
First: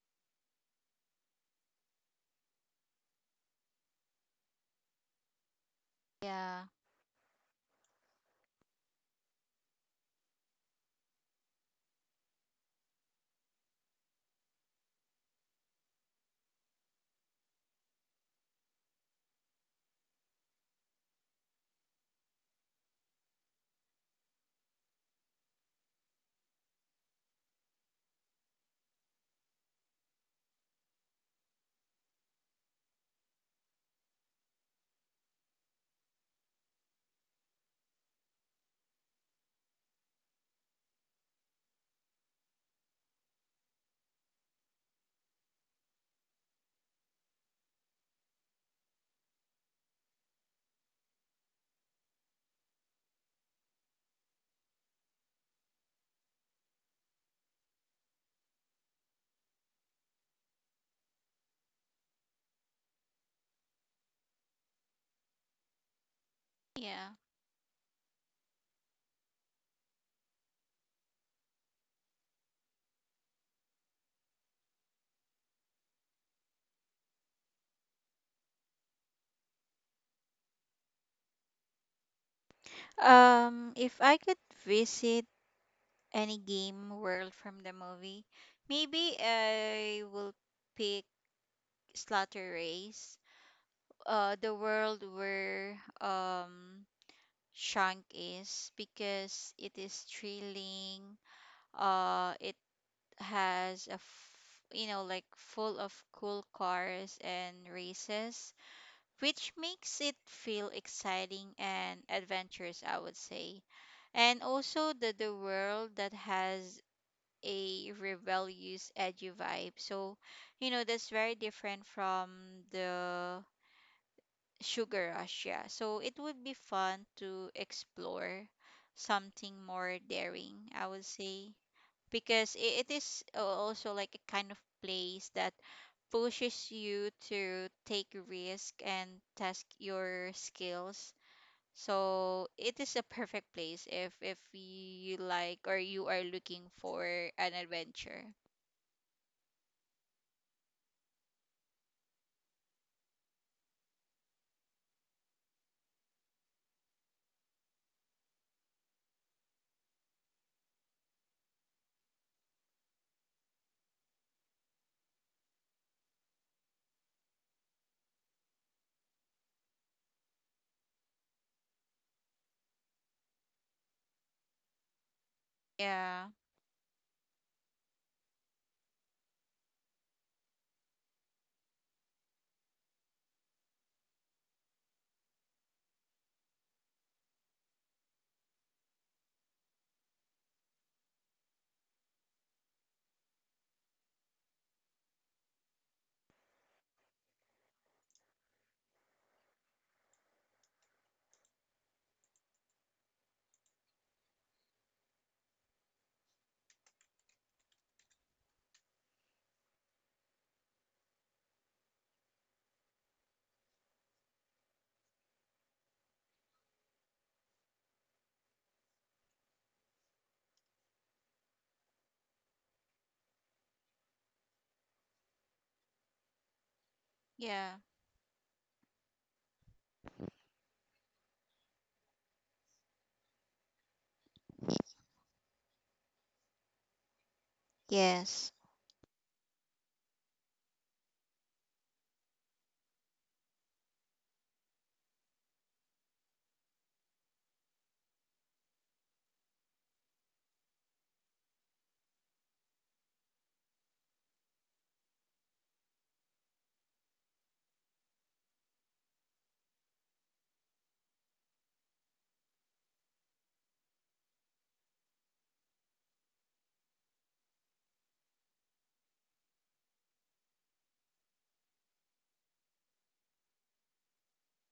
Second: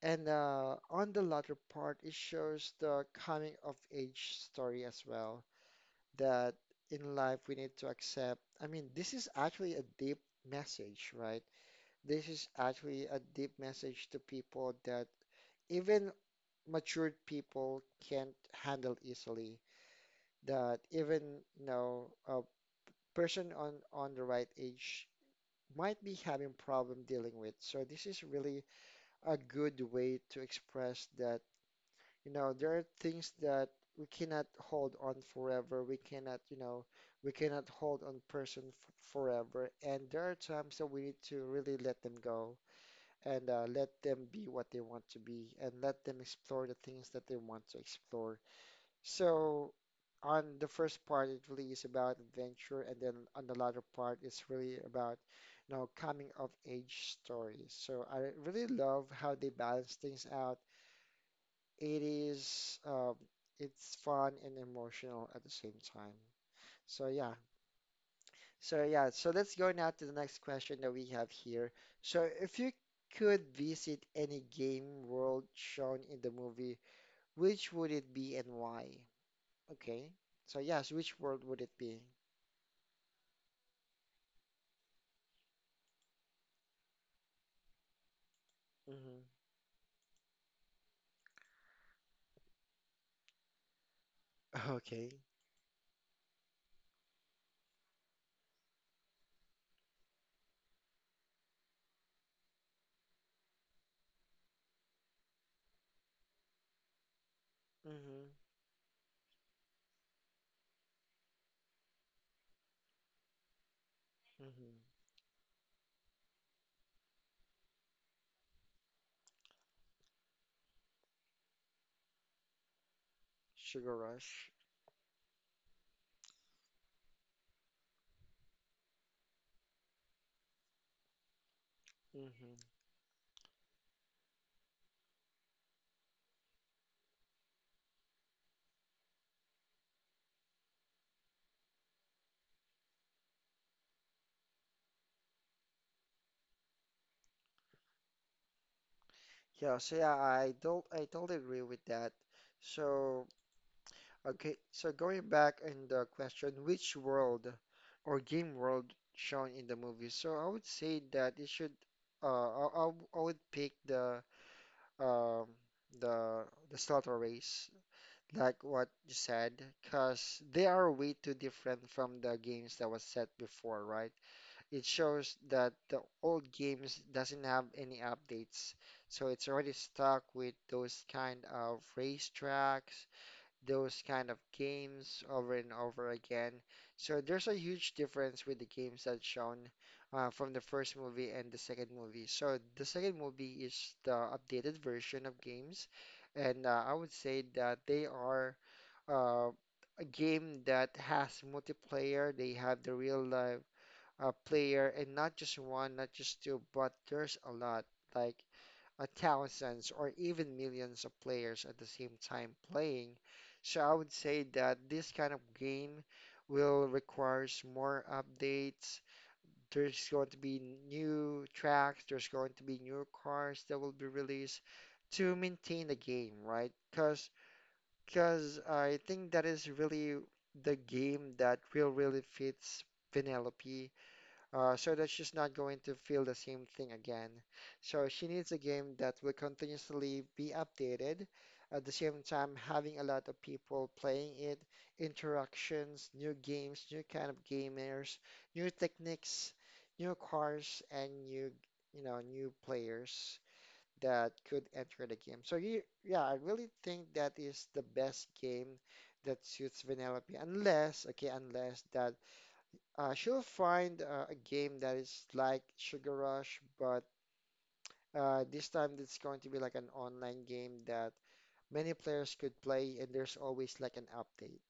And on the latter part, it shows the coming of age story as well. That Yeah. in life we need to accept. I mean, this is actually a deep message, right? This is actually a deep message to people that even matured people can't handle easily, that even you know a person on the right age might be having problem dealing with. So this is really a good way to express that you know there are things that we cannot hold on forever. We cannot you know we cannot hold on person f forever, and there are times that we need to really let them go. And let them be what they want to be, and let them explore the things that they want to explore. So on the first part, it really is about adventure, and then on the latter part, it's really about, you know, coming of age stories. So I really love how they balance things out. It is, it's fun and emotional at the same time. So Yeah. yeah, so let's go now to the next question that we have here. So if you could visit any game world shown in the movie, which would it be and why? Okay. So yes, which world would it be? If I could visit any game world from the movie, maybe Mm-hmm. I will pick Slaughter Race, the world Okay. where um Shank is, because it is thrilling. It has a full of cool cars and Mm-hmm. races, which makes it feel exciting and adventurous, I would say. And also Mm-hmm. the world that has a rebellious, edgy vibe. So that's very different from the Sugar Rush. Sugar Rush. Yeah. So it would be fun to explore something more daring, I would say, because Mm-hmm. it is also like a kind of place that pushes you to take risk and test your skills. So it is a perfect place if you like or you are looking for an adventure. Yeah, so yeah, I don't I totally agree with that. So, okay, so going back in the question, which world or game world shown in the movie? So I would say that it should uh I I I would pick the um the Slaughter Race, like what you said, because they are way too different from the games that was set before, right? It shows that the Yeah. old games doesn't have any updates, so it's already stuck with those kind of racetracks, those kind of games over and over again. So there's a huge difference with the games that's shown from the first movie and the second movie. So the second movie is the updated version of games, and I would say that they are uh, a game that has multiplayer. They have the real life player, and not just one, not just two, but there's a lot, like thousands or even millions of players at the same time playing. So I would say that this kind of game will requires more updates. There's going to be new tracks. There's going to be new cars that will be released to maintain the game, right? Because Yeah. because I think that is really the game that will really fits Penelope, so that she's not going to feel the same thing again. So she Yes. needs a game that will continuously be updated, at the same time having a lot of people playing it, interactions, new games, new kind of gamers, new techniques, new cars, and new, you know, new players that could enter the game. So you, yeah, I really think that is the best game that suits Vanellope, unless, okay, unless that she'll find a game that is like Sugar Rush, but this time it's going to be like an online game that many players could play, and there's always like an update.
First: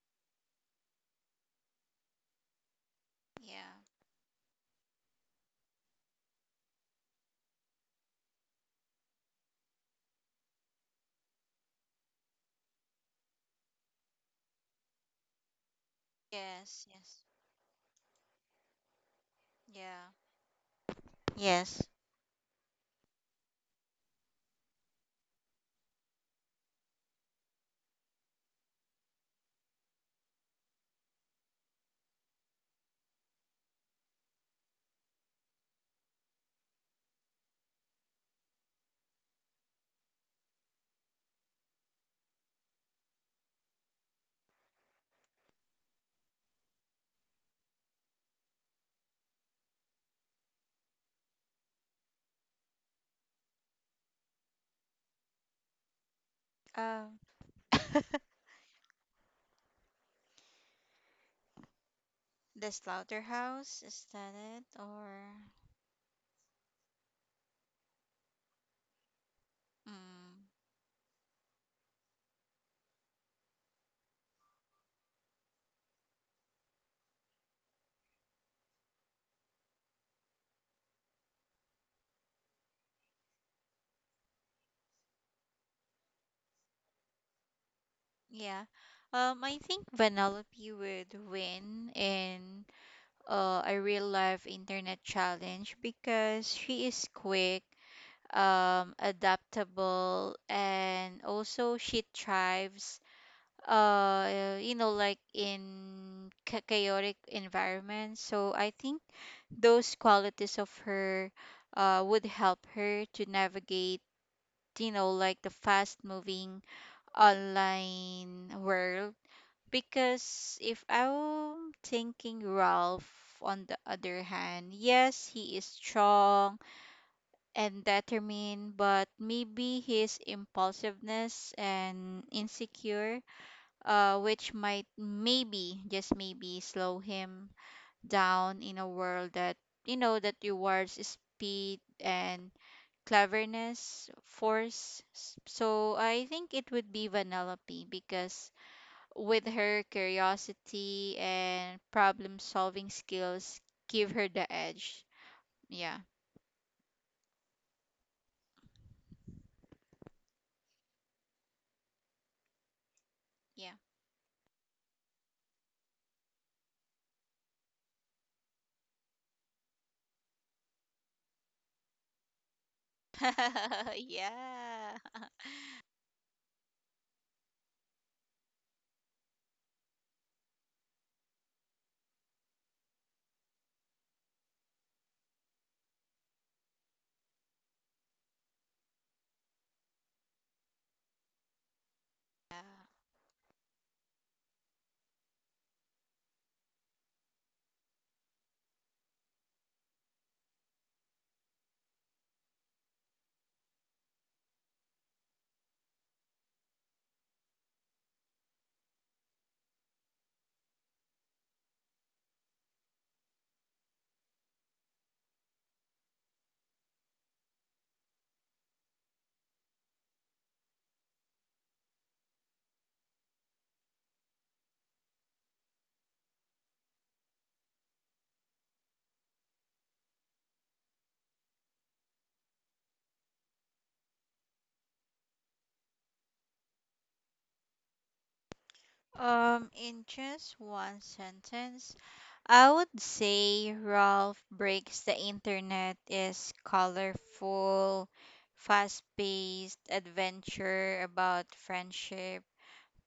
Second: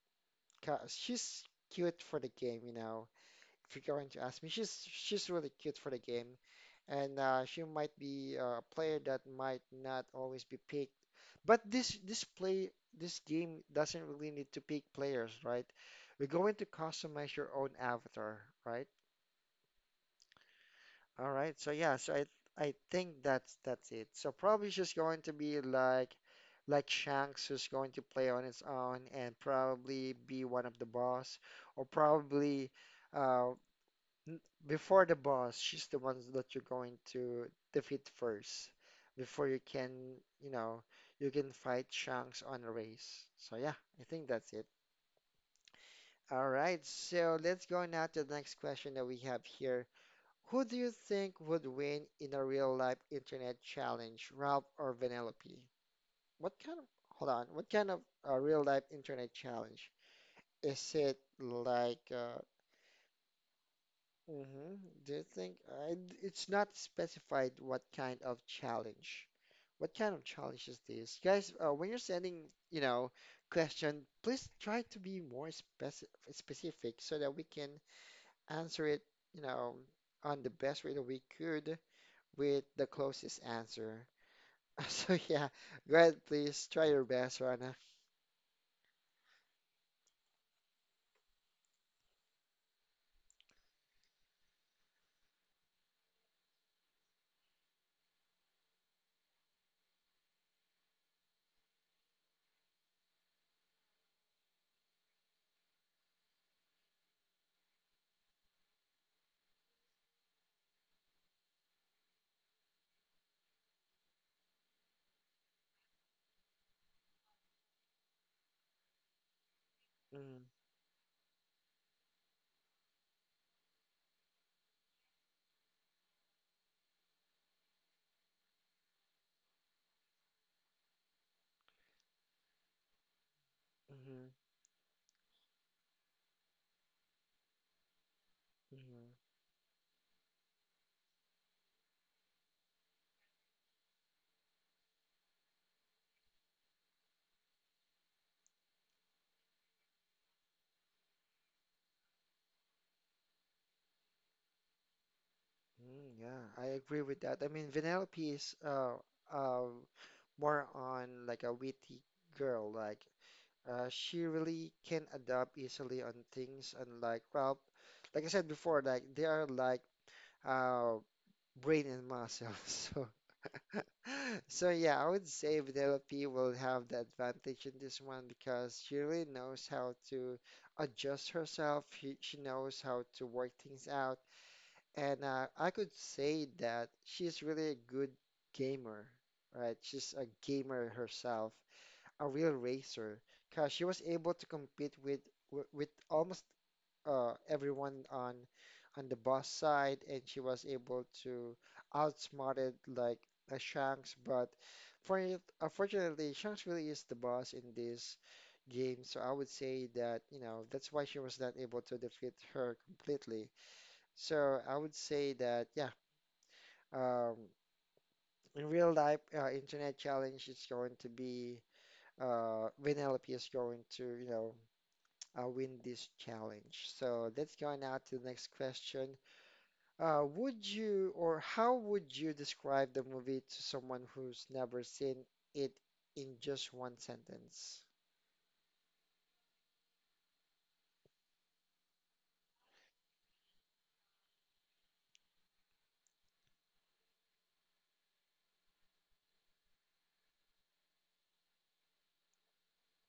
'Cause she's cute for the game, you know, Yeah. going to ask me, she's really cute for the game, and she might be a player that might not always be picked. But this game doesn't really need to pick players, right? We're going to Yes. Yes. customize your own avatar, right? Yeah. All right. So Yes. yeah. So I think that's it. So probably she's going to be like Shanks, who's going to play on its own and probably be one of the boss, or probably uh, n- before the boss, she's the ones that you're going to defeat first before you can, you know, you can fight Shanks on a race. So yeah, I think that's it. All right, so let's go now to the next question that we have here. Who do you think would win in a real life internet challenge, Ralph or Vanellope? What kind of, Um, hold on, what kind of a real life internet challenge? Is it like the slaughterhouse, is that it? hmm. Do you Or think I, it's not specified what kind of challenge? What kind of mm. challenge is this? Guys, when you're sending, you know, question, please try to be more specific so that we can answer it, you know, on the best way that we could with the closest answer. So yeah, go ahead, please try your best, Rana. Yeah. I think Vanellope would win in a real life internet challenge because she is quick, adaptable, and also she thrives, in chaotic environments. So I think those qualities of her would help her to navigate, the fast moving online world. Because if I'm thinking Ralph, on the other hand, yes, he is strong and determined, but maybe his impulsiveness and insecure, Mm-hmm, which might maybe, just maybe, slow him down in a mm-hmm. world that, that rewards speed and cleverness, force. So I think it would be Vanellope because with her curiosity and problem solving skills give her the edge. Yeah. Mm, yeah, I agree with that. I mean, Vanellope is uh, more on like a witty girl. Like Yeah. She really can adapt easily on things, and like well, like I said before, like they are like uh, brain and muscles. So, Yeah. so yeah, I would Yeah. say Vanellope will have the advantage in this one because she really knows how to adjust herself. She knows how to work things out and I could say that she's really a good gamer, right? She's a gamer herself, a real racer, because she was able to compete with with almost everyone on the boss side, and she was able to outsmart it like a Shanks. But for, unfortunately, Shanks really is the boss in this game, so I would say that you know that's why she was not able to defeat her completely. So I would say that yeah, um, in real life, internet challenge is going to be Vanellope is going to you know win this challenge. So let's go now to the next question. Would you or how would you describe the movie to someone who's never seen it in just one sentence? In just one sentence, I would say Ralph Breaks the Internet is colorful, fast paced adventure about friendship,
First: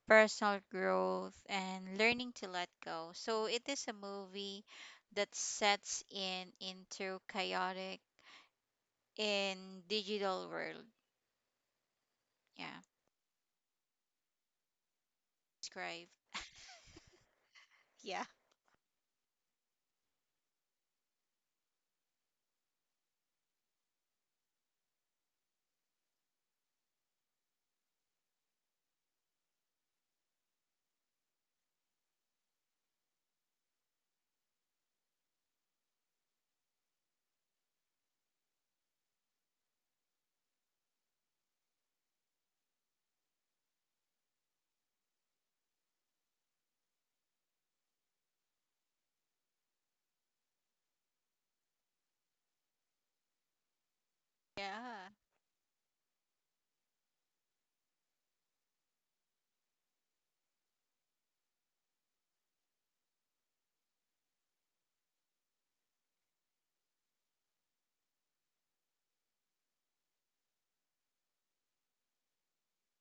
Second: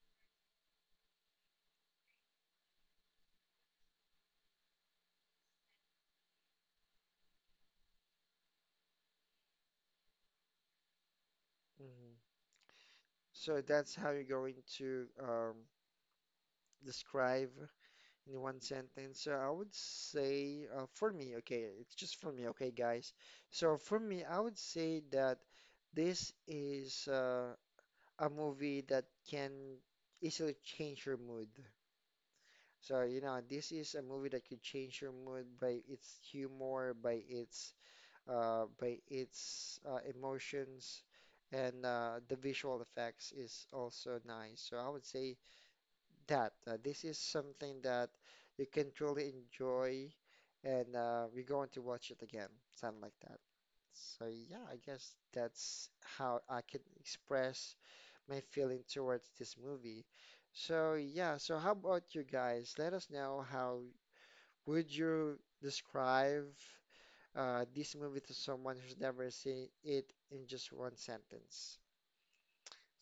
personal growth, and learning to let go. So it is a movie that sets in into chaotic in digital world. Hmm. Yeah, So that's how you're going to describe. describe. Yeah. In one sentence, so I would say for me, okay, it's just for me, okay, guys. So for me, I would say that this is a movie that can easily change your mood. So, you know, this is a movie that could change your mood by its humor, by its emotions, and the visual effects is also nice. So I would say that. This is something that you can truly enjoy, and we're going to watch it again, something like that. So yeah, I Yeah. guess that's how I can express my feeling towards this movie. So yeah, so how about you guys? Let us know how would you describe this movie to someone who's never seen it in just one sentence.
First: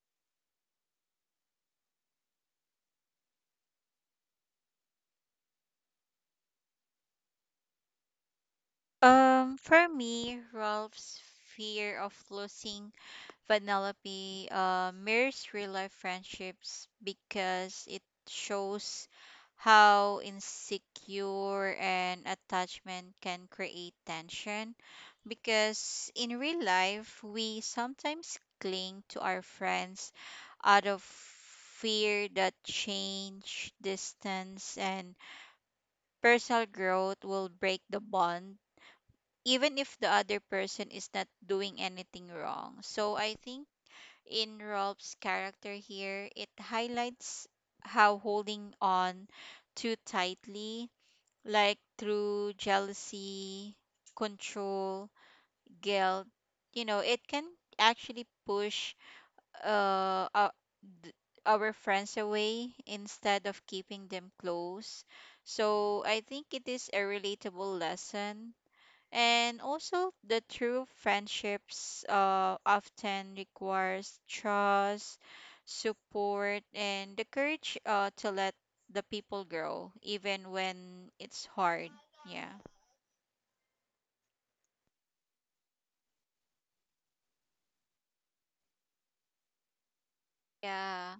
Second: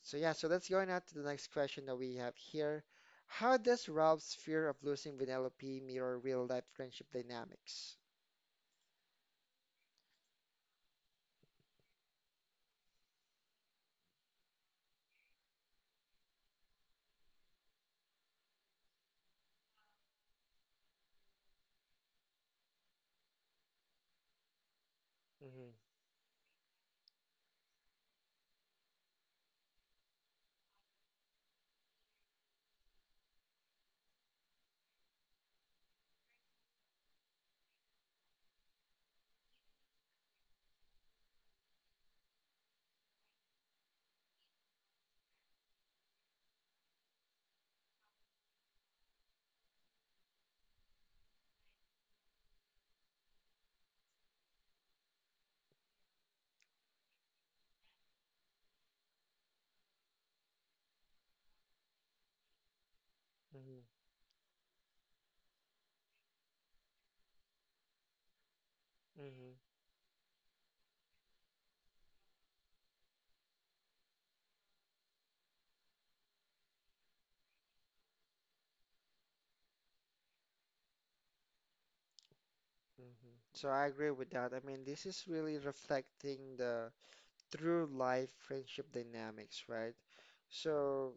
So yeah, so let's going on to the next question that we have here. How does Ralph's fear of losing Vanellope mirror real life friendship dynamics? For me, Ralph's fear of losing Vanellope mirrors real life friendships because it shows how insecure an attachment can create tension. Hmm. Because in real life, we sometimes cling to our friends out of fear that change, distance, and personal growth will break the bond even if the other person is not doing anything wrong. So I think in Rob's character here, it highlights how holding on too tightly, like through jealousy, control, guilt, it can actually push uh, uh, th- our friends away instead of Hmm. keeping them close. So I think it is a relatable lesson. Hmm. And also, the true friendships often requires trust, support, and the courage to let the people grow, even when it's hard. Yeah. Hmm. So I agree with that. I mean, this is really reflecting the true life friendship dynamics, right? Yeah. So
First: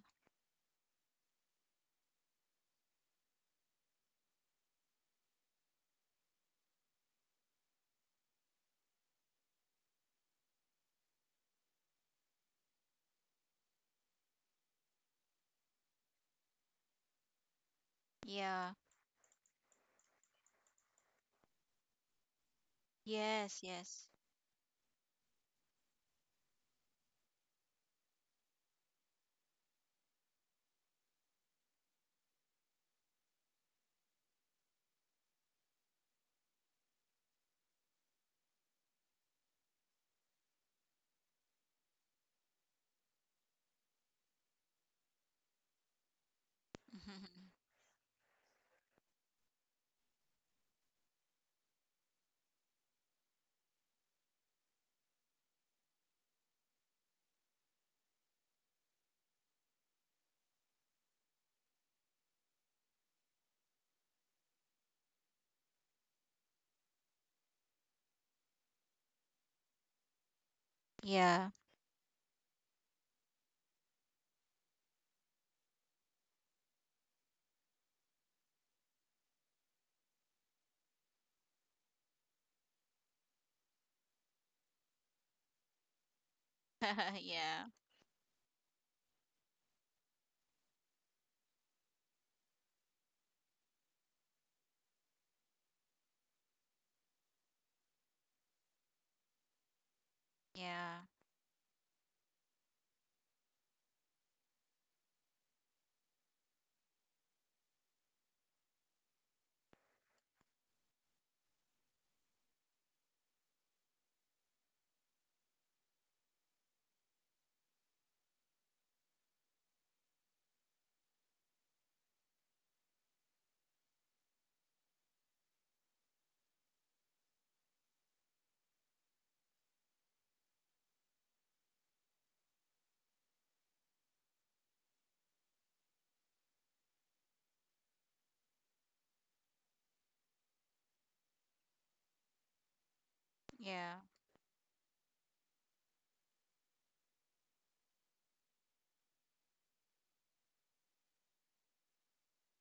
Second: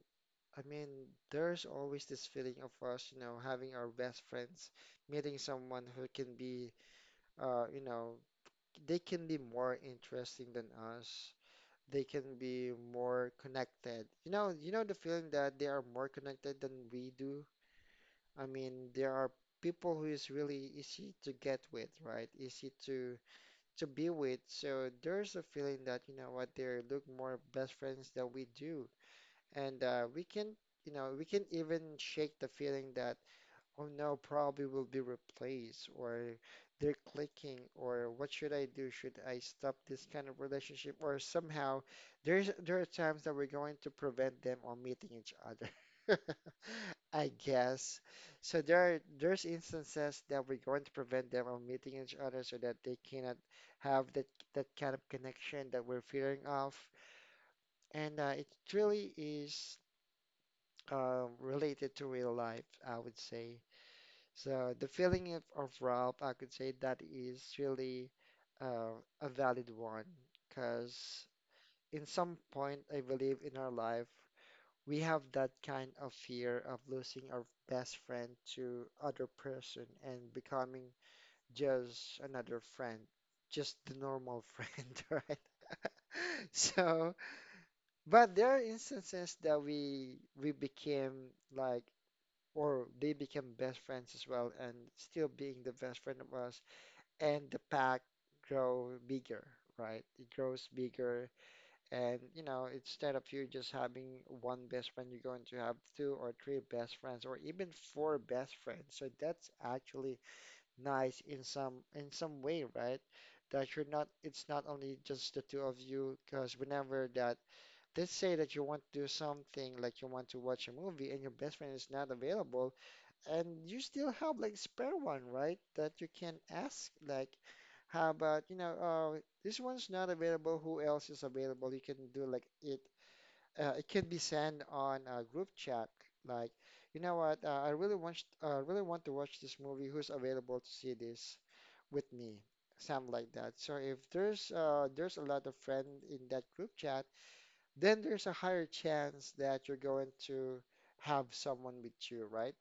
I mean, there's always this feeling of us, you know, having our best friends, meeting someone who can be, you know, they can be more interesting than us, they can be more connected. You know the feeling that they are more connected than we do. I Yeah. mean, there are people who is really easy to get with, right? Easy to Yes. Yes. be with. So there's a feeling that, you know what, they look more best friends than we do. And we can, you know, we can even shake the feeling that oh no, probably will be replaced, or they're clicking, or what should I do? Should I stop this kind of relationship? Or somehow, there are times that we're going to prevent them on meeting each other. I guess. So there are, there's instances that we're going to prevent them from meeting each other so that they cannot have that kind of connection that we're fearing of. And it really is related to real life, I would say. So the feeling of Ralph, I could say that is really uh, a valid one because Yeah. in some point, I believe in our life, we have that kind of fear of losing our best friend to other person and becoming just another friend, just the normal friend, right? So, Yeah. but there are instances that we became like, or they became best friends as well, and still being the best friend of us and the pack grow bigger, right? It grows Yeah. bigger, and you know, instead of you just having one best friend, you're going to have two or three best friends, or even four best friends. So that's actually nice in some way, right? That you're not, it's not only just the two of you, because whenever that, let's say that you want to do something, like you want to watch a movie, and your best friend is not available and you still have like spare one, right? That you can ask like, how about, you know, this one's not available. Who else is available? You can do like it. It can be sent on a group chat. Like, you know what? Really want to watch this movie. Who's available to see this with me? Something like that. So Yeah. if there's there's a lot of friend in that group chat, then there's a higher chance that you're going to have someone with you, right?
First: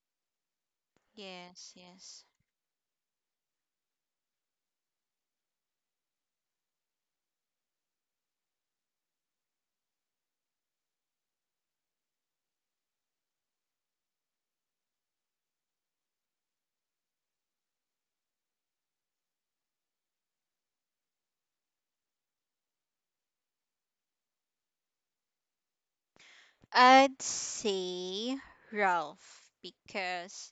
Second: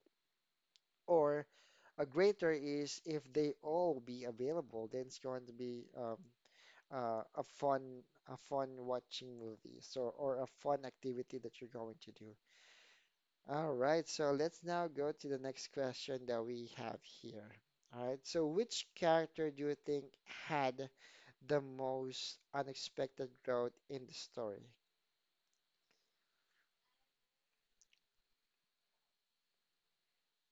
Or Yes. a Yes. greater is if they all be available, then it's going to be uh, a fun a fun watching movie, so or a fun activity that you're going to do. All right, so let's now go to the next question that we have here. All right, so which character do you think had the most unexpected growth in the story? I'd say Ralph because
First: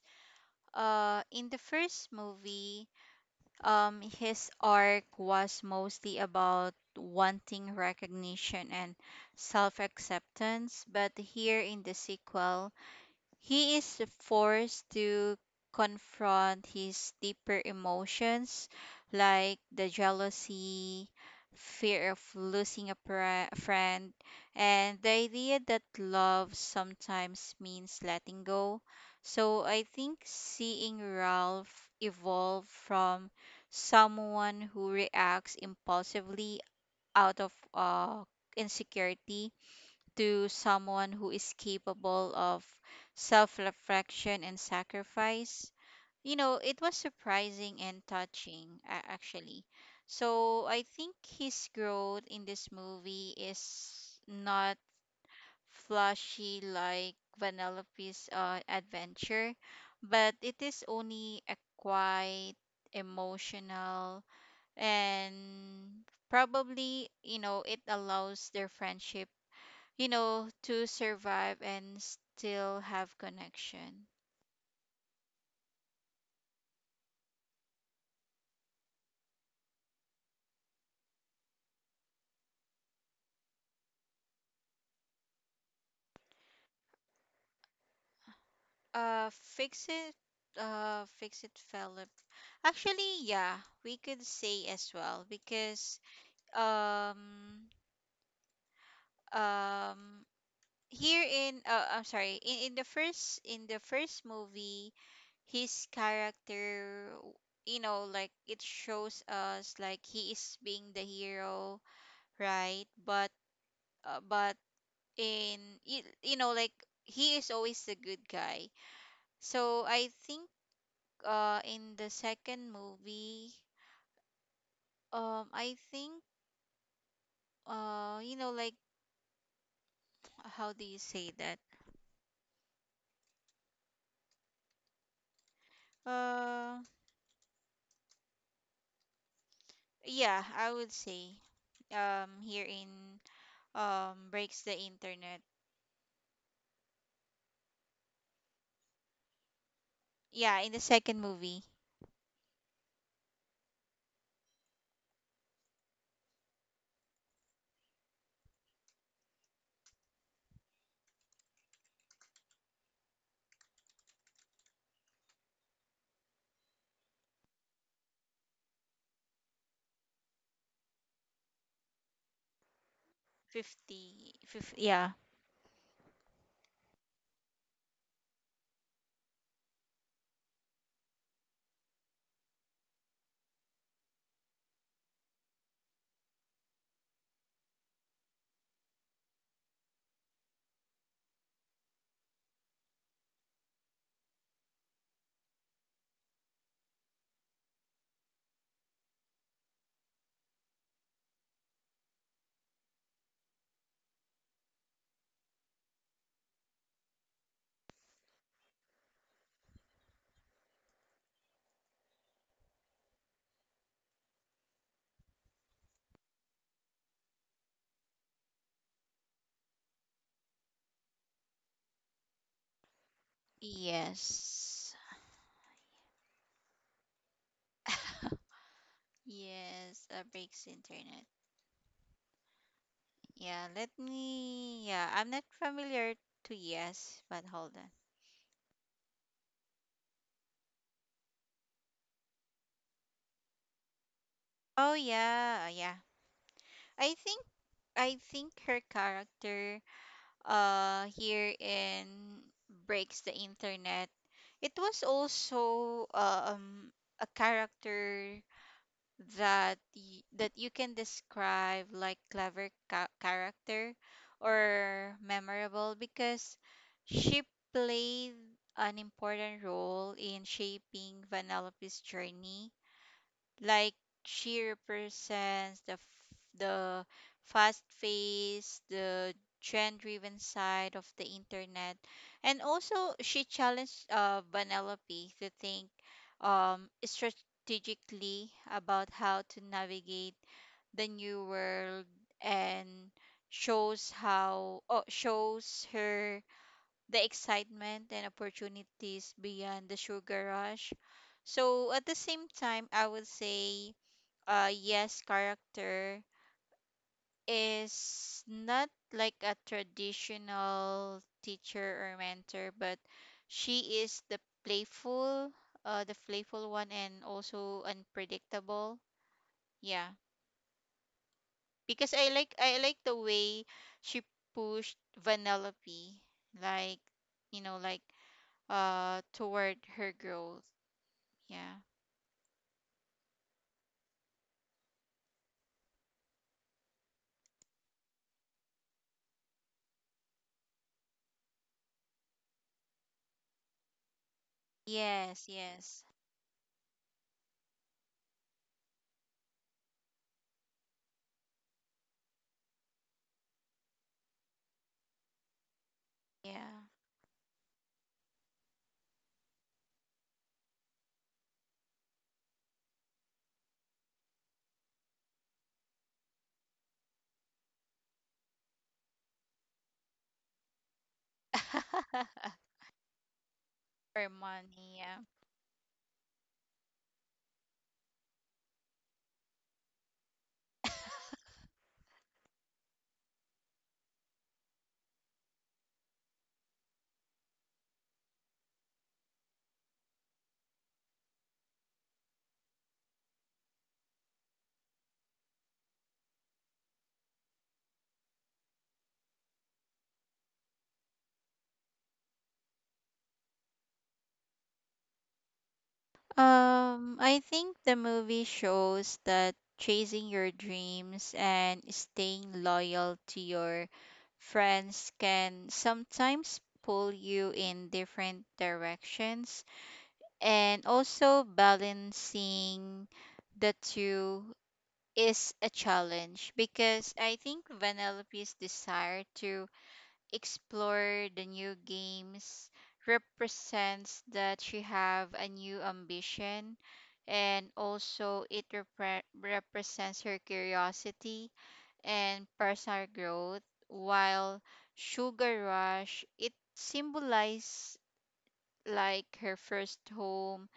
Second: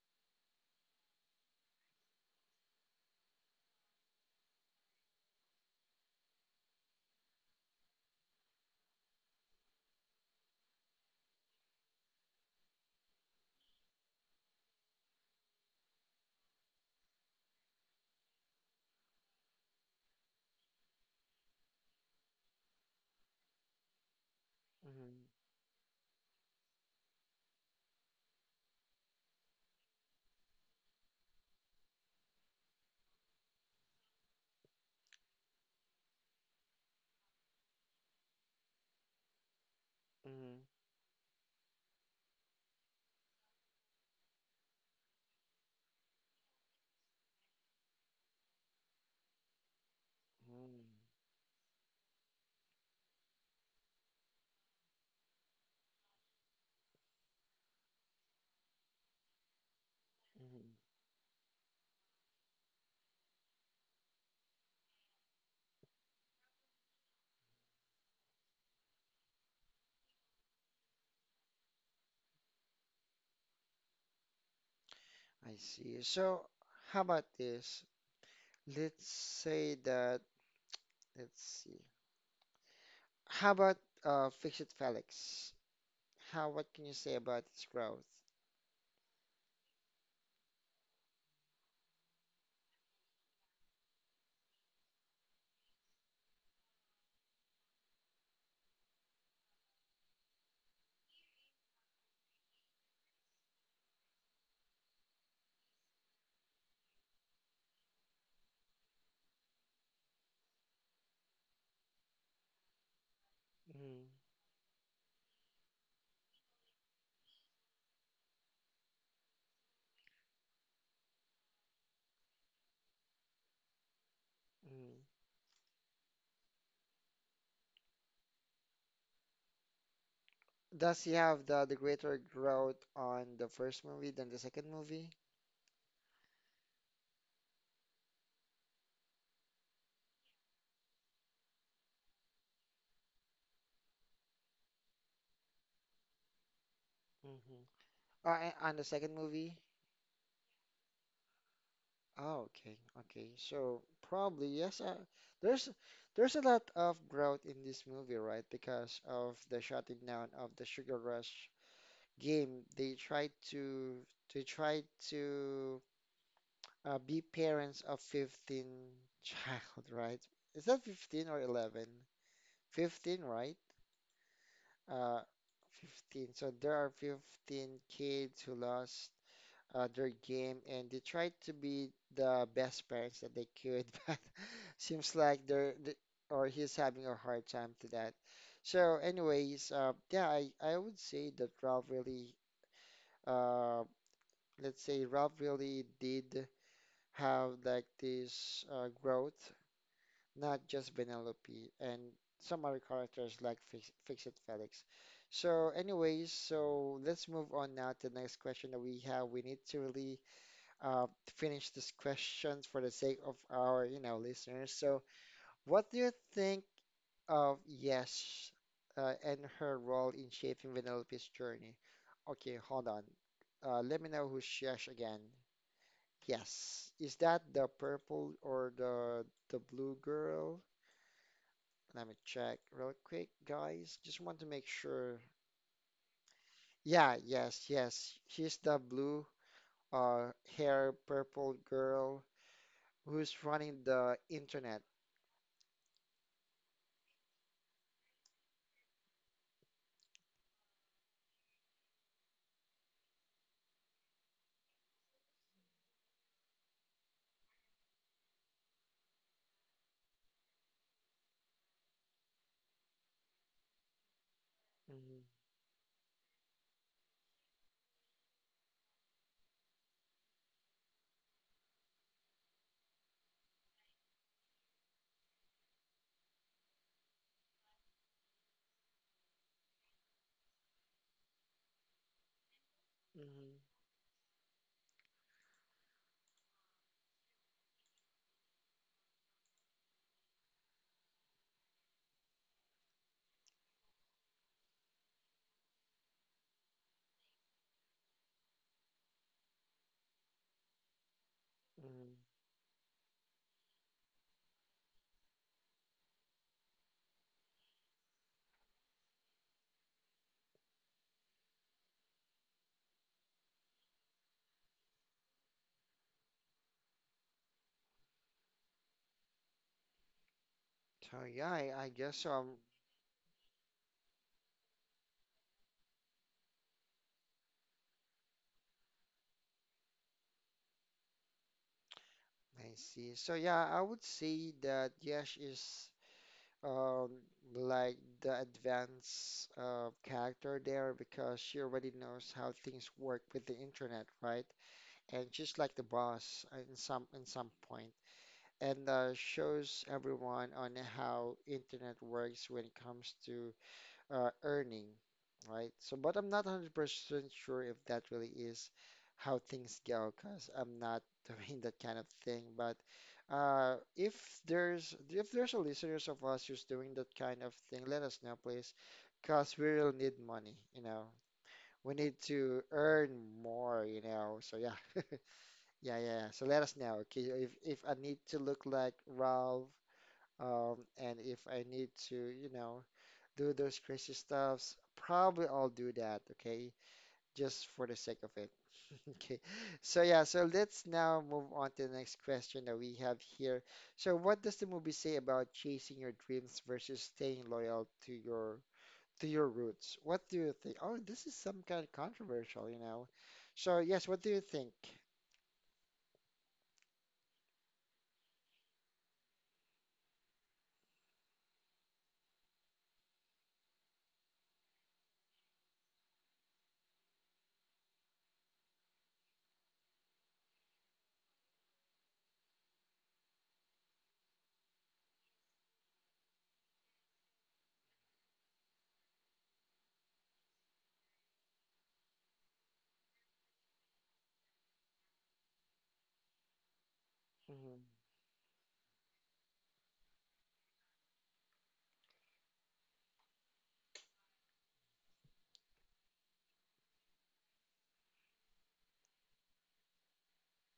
in the first movie his arc was mostly about wanting recognition and self-acceptance, but here in the sequel he is forced to confront his deeper emotions like the jealousy, fear of losing a friend, and the Mhm. idea that love sometimes means letting go. So I think seeing Ralph evolve from someone who reacts impulsively out of insecurity to Mhm. someone who is capable of self reflection and sacrifice. You know, it was surprising and touching, actually. So I Mhm. think his growth in this movie is not flashy like Vanellope's adventure, but it Mhm. is only a quite emotional, and probably, you know, it allows their friendship to survive and still have connection. I see. So how about this? Let's say that, let's see. How about Fix It Felix? What can you say about his growth? Uh, fix it. Fix it, Philip. Actually, yeah, we could say as well because um um here in I'm sorry, in, in the first movie his character, it shows us like he is being the hero, right? But Mm. uh, but in you, you know like he is always the good guy. So I think in the second movie, Mm. I think you know like how do Does you he say have that? The greater growth on the first movie than the second movie? uh yeah, I would say here in Breaks the Internet. Mm-hmm. Or on the second movie? Yeah, in the second movie. Oh, okay, okay. So probably yes. There's there's a lot of growth in this movie, right? Because of the shutting down of the Sugar Rush game, they tried to be parents of 15 child, right? Is that 15 or 11? 15, right? Fifty fifty, Uh, yeah. 15. So there are 15 kids who lost their game and they tried to be the best parents that they could, but seems like or he's having a hard time to that. So anyways, yeah, I would say that Ralph really, uh, let's say Ralph really did have like this growth, not just Vanellope, and some other characters like Fix-It Felix. So, anyways, so let's move on now to the next question that we have. We need to really uh, finish this questions for the sake of our, you know, listeners. So, what do you think of Yes and her role in shaping Vanellope's journey? Okay, hold on. Let me know who's Yesh Yes. again. Yes, is that the purple or the blue Yes, girl? Breaks the Internet. Let me check real quick, Yeah, guys. let Just want to make me. sure. Yeah, I'm not familiar to Yeah, Yes, but yes, hold on. yes. She's the blue hair purple girl who's running the internet. Oh yeah, yeah. I think her character here in Breaks the Internet, it was also a character that that you can describe like clever character Mm-hmm. or memorable because she played an important role in shaping Vanellope's journey. Like she represents the the fast paced, the trend driven side of the internet. And also she Mm-hmm. challenged Vanellope to think strategically about how to navigate the new world and shows how, oh, shows her the excitement and opportunities beyond the Sugar Rush. So at the Mm-hmm. same time, I would say Yes character is not like a traditional teacher or mentor, but she is the playful, the playful one and also unpredictable. Yeah. So yeah, I Because guess so. Um I like the way she pushed Vanellope, like, you know, like toward her growth. Yeah. I see. So yeah, I would say that Yesh is um like the advanced character there because she already knows how things work with the internet, right? And Yes, she's like the yes. boss in some point, and shows everyone on how internet works when it comes to earning, right? So, but I'm not Yeah. 100% sure if that really is how things go, because I'm not doing that kind of thing. But if there's a listeners of us who's doing that kind of thing, let us know, please, because we'll need money, you know. We need to earn more, you For know. So yeah. money, yeah. Yeah, yeah, yeah. So let us know, okay? If I need to look like Ralph, and if I need to, you know, do those crazy stuffs, probably I'll do that, okay? Just for the sake of it. Okay. So yeah, so let's now move on to the next question that we have here. So what does the movie say about chasing your dreams versus staying loyal to your roots? What do you think? Oh, this is some kind of controversial, you know. So yes, what do you think? I think the movie shows that chasing your dreams and staying loyal to your friends can sometimes pull you in different directions, and also balancing the two is a challenge because I think Vanellope's desire to explore the new games represents that she have a new ambition, and Hmm. also represents her curiosity and personal growth, while Sugar Rush, it symbolizes like her first home,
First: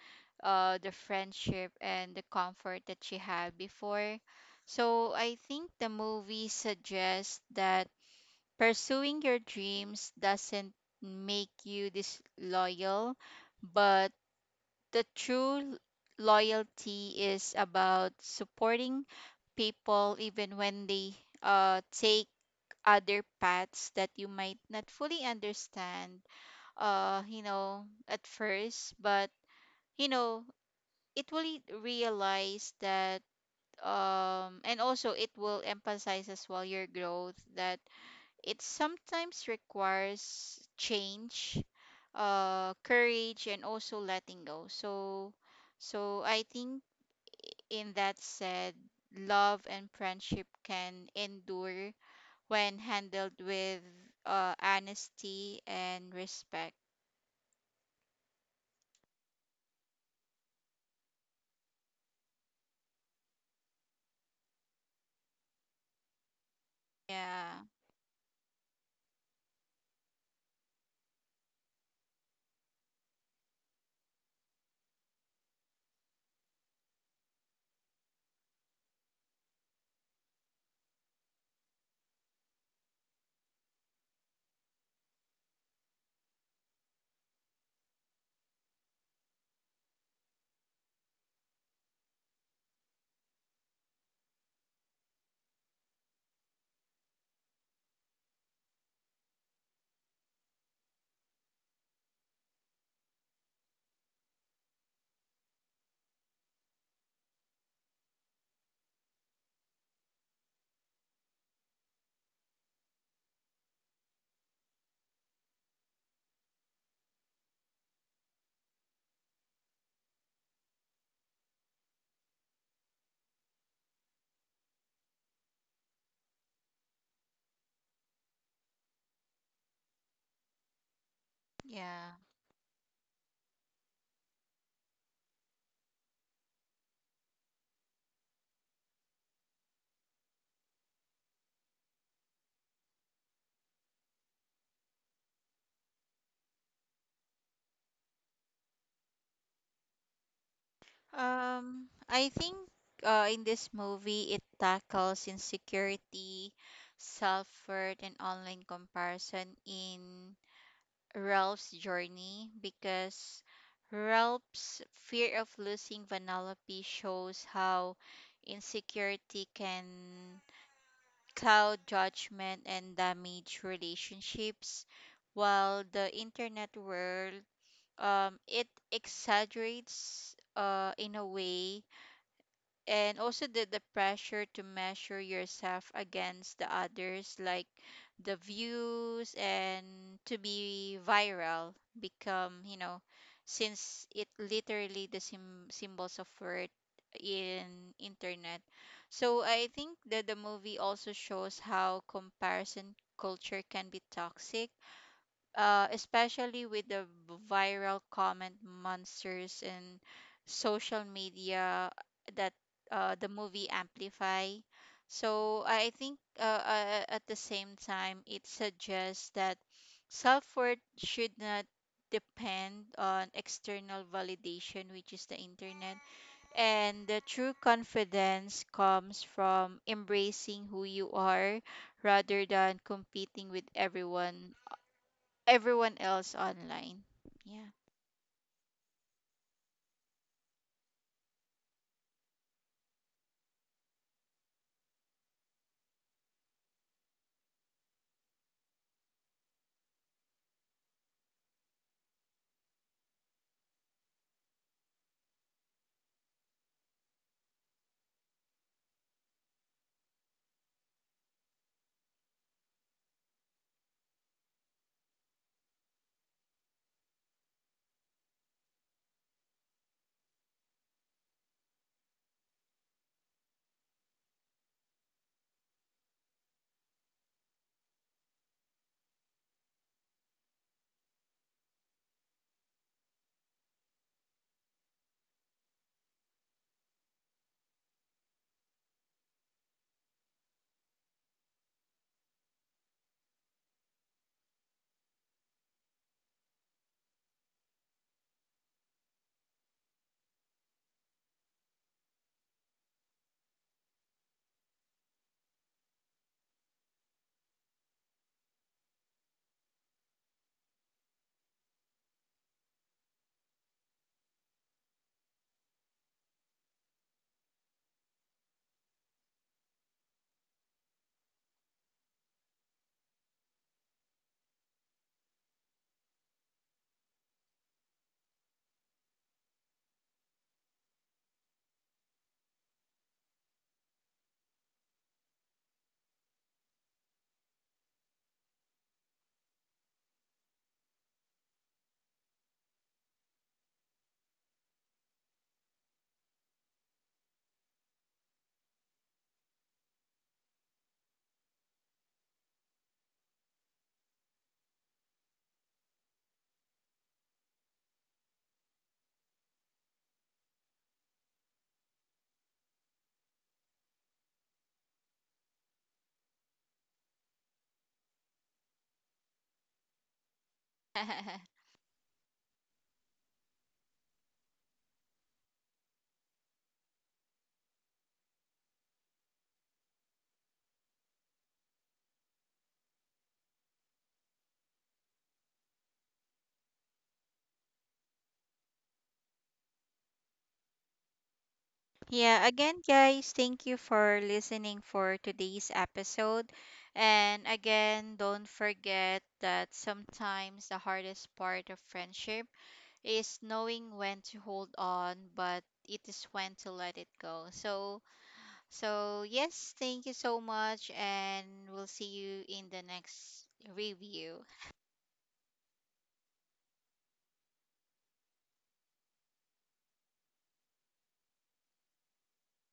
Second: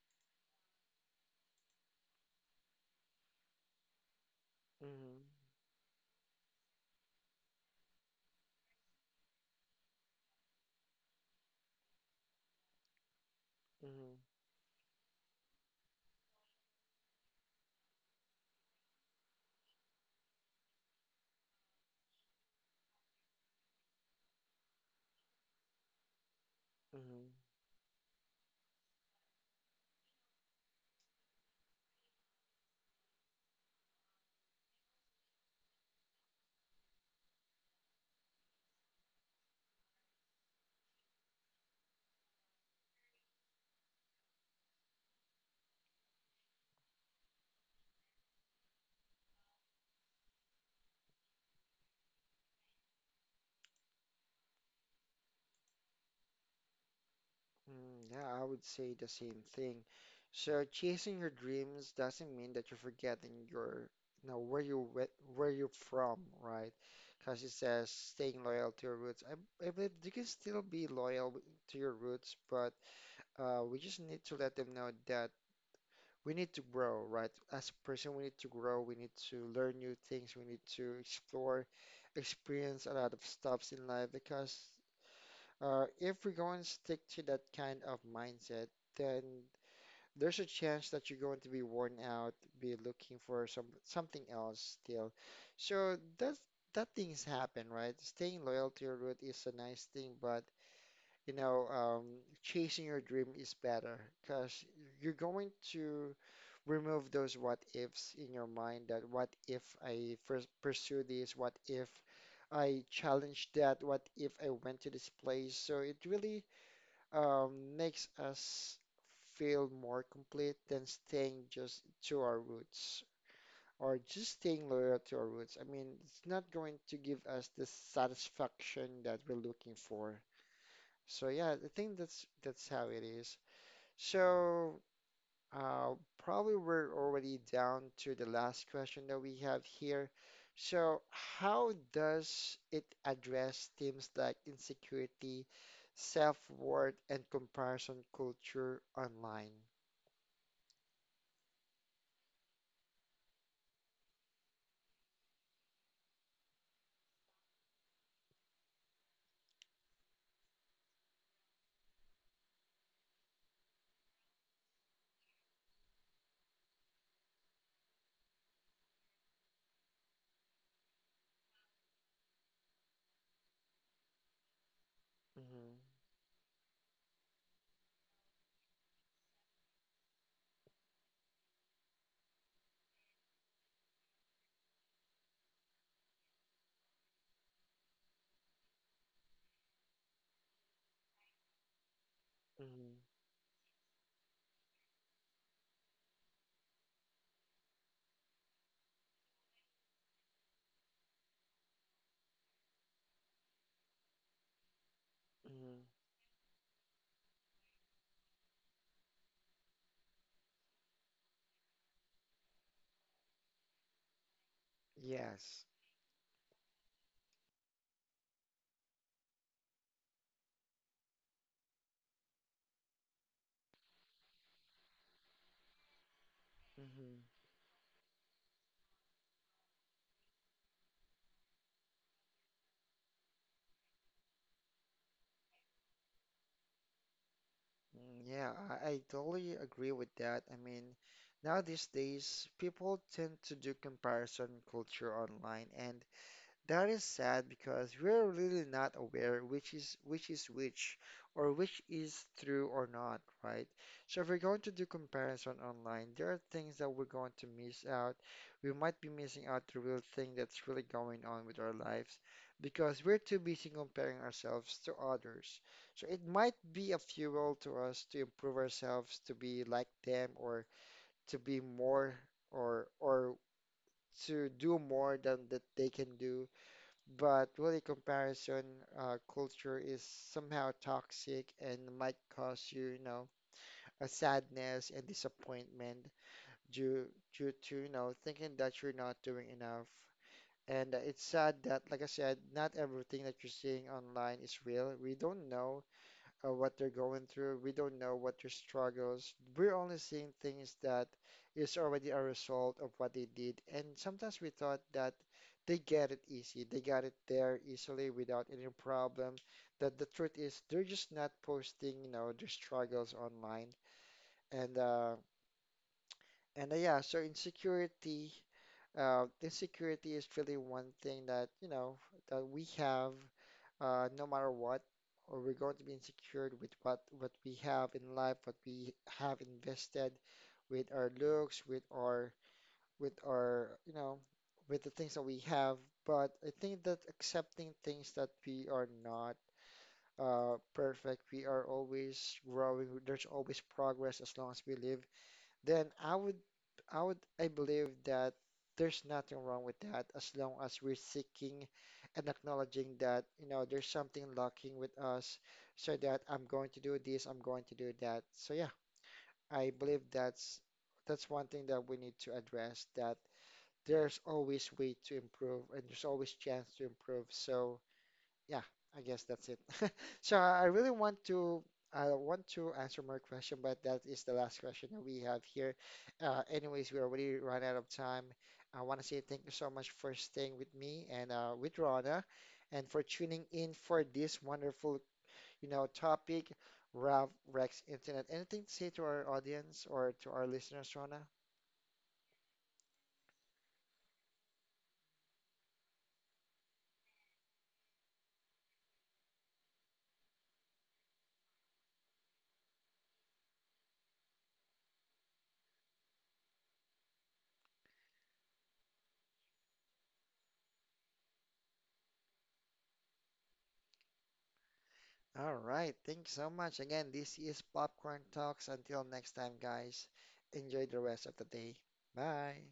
the friendship and the comfort that she had before. So Hmm. I think the movie suggests that pursuing your dreams doesn't make you disloyal, but Hmm. the true loyalty is about supporting people even when they take other paths that you might not fully understand, Mhm. you know, at first. But you know, it will realize that and also it will emphasize as well your growth, that it sometimes requires change, courage, and also letting go. So, so I think in that said, love and friendship can endure when handled with honesty and respect. Mm, yeah, I would say the same thing. So chasing your dreams doesn't mean that you're forgetting your, you know, where you're from, right? Because it Yeah, says staying loyal to your roots. I believe you can still be loyal to your roots, but we just need to let them know that we need to grow, right? As a person, we need to grow. We need to learn new things. We need to explore, experience a lot of stuffs in life because if we go and stick to that kind of mindset, then there's a chance that you're going to be worn out, be looking for something else still. So that things happen, right? Staying loyal to your root is a nice thing, but you know, chasing your dream is better because you're going to remove those what ifs in your mind, that what if I first pursue this, what if I challenge that, what if I went to this place? So it really um, makes us feel more complete than staying just to our roots or just staying loyal to our roots. I mean, it's not going to give us the satisfaction that we're looking for. So yeah, I think yeah. that's how it is. So uh, probably we're already down to the last question that we have here. So, how does it address themes like insecurity, self-worth, and comparison culture online? I think in this movie it tackles insecurity, self-worth, and online comparison in Ralph's journey. Because Ralph's fear of losing Vanellope shows how insecurity can cloud judgment and damage relationships, Mm-hmm. while the internet world, it exaggerates, in a way, and also the pressure to measure yourself against the others, like the views and to be viral become, you Mm-hmm. know, since it literally the symbols of worth in internet. So I think that the movie also shows how comparison culture can be toxic, Mm-hmm. especially with the viral comment monsters in social media that the movie amplify. Yes. So I think at the same time, it suggests that self-worth should not depend on external validation, which is the internet. And the Mm-hmm. true confidence comes from embracing who you are rather than competing with everyone else online. Yeah. Mm, yeah, I totally agree with that. I mean, now these days, people tend to do comparison culture online, and that is sad because we're really not aware which is which or which is true or not, right? So if we're going to do comparison online, there are things that we're going to miss out. We might be missing out the real thing that's really going on with our lives because we're too busy comparing ourselves to others. So it might be a fuel to us to improve ourselves, to be like them, or to be more, or to do more than that they can do, but really, comparison culture is somehow toxic and might cause you know, a sadness and disappointment due due to, you know, thinking that you're not doing enough. And it's sad that, like I said, not everything that you're seeing online is real. We don't know what they're going through. We don't know what their struggles. We're only seeing things that is already a result of what they did. And sometimes we thought that they get it easy. They got it there easily without any problem. That the truth is they're just not posting, you know, their struggles online. And yeah, so insecurity, insecurity is really one thing that, you know, that we have, no matter what, or we're going to be insecure with what we have in life, what we have invested, with our looks, with our, you know, with the things that we have. But I think that accepting things that we are not perfect, we are always growing. There's always progress as long as we live, then I believe that there's nothing wrong with that as long as we're seeking and acknowledging that, you know, there's something lacking with us, so that I'm going to do this, I'm going to do that. So yeah, I believe that's one thing that we need to address, that there's always way to improve and there's always chance to improve. So yeah, I guess that's it. So I really want to I want to answer more question, but that is the last question that we have here. Anyways, we already run out of time. I want to say thank you so much for staying with me and with Rana, and for tuning in for this wonderful, you know, topic, Rav Rex Internet. Anything to say to our audience or to our listeners, Rana? Yeah, again, guys, thank you for listening for today's episode. And again, don't forget that sometimes the hardest part of friendship is knowing when to hold on, but it is when to let it go. So, so yes, thank you so much, and we'll see you in the next review. All right. Thanks so much. Again, this is Popcorn Talks. Until next time, guys, enjoy the rest of the day. Bye.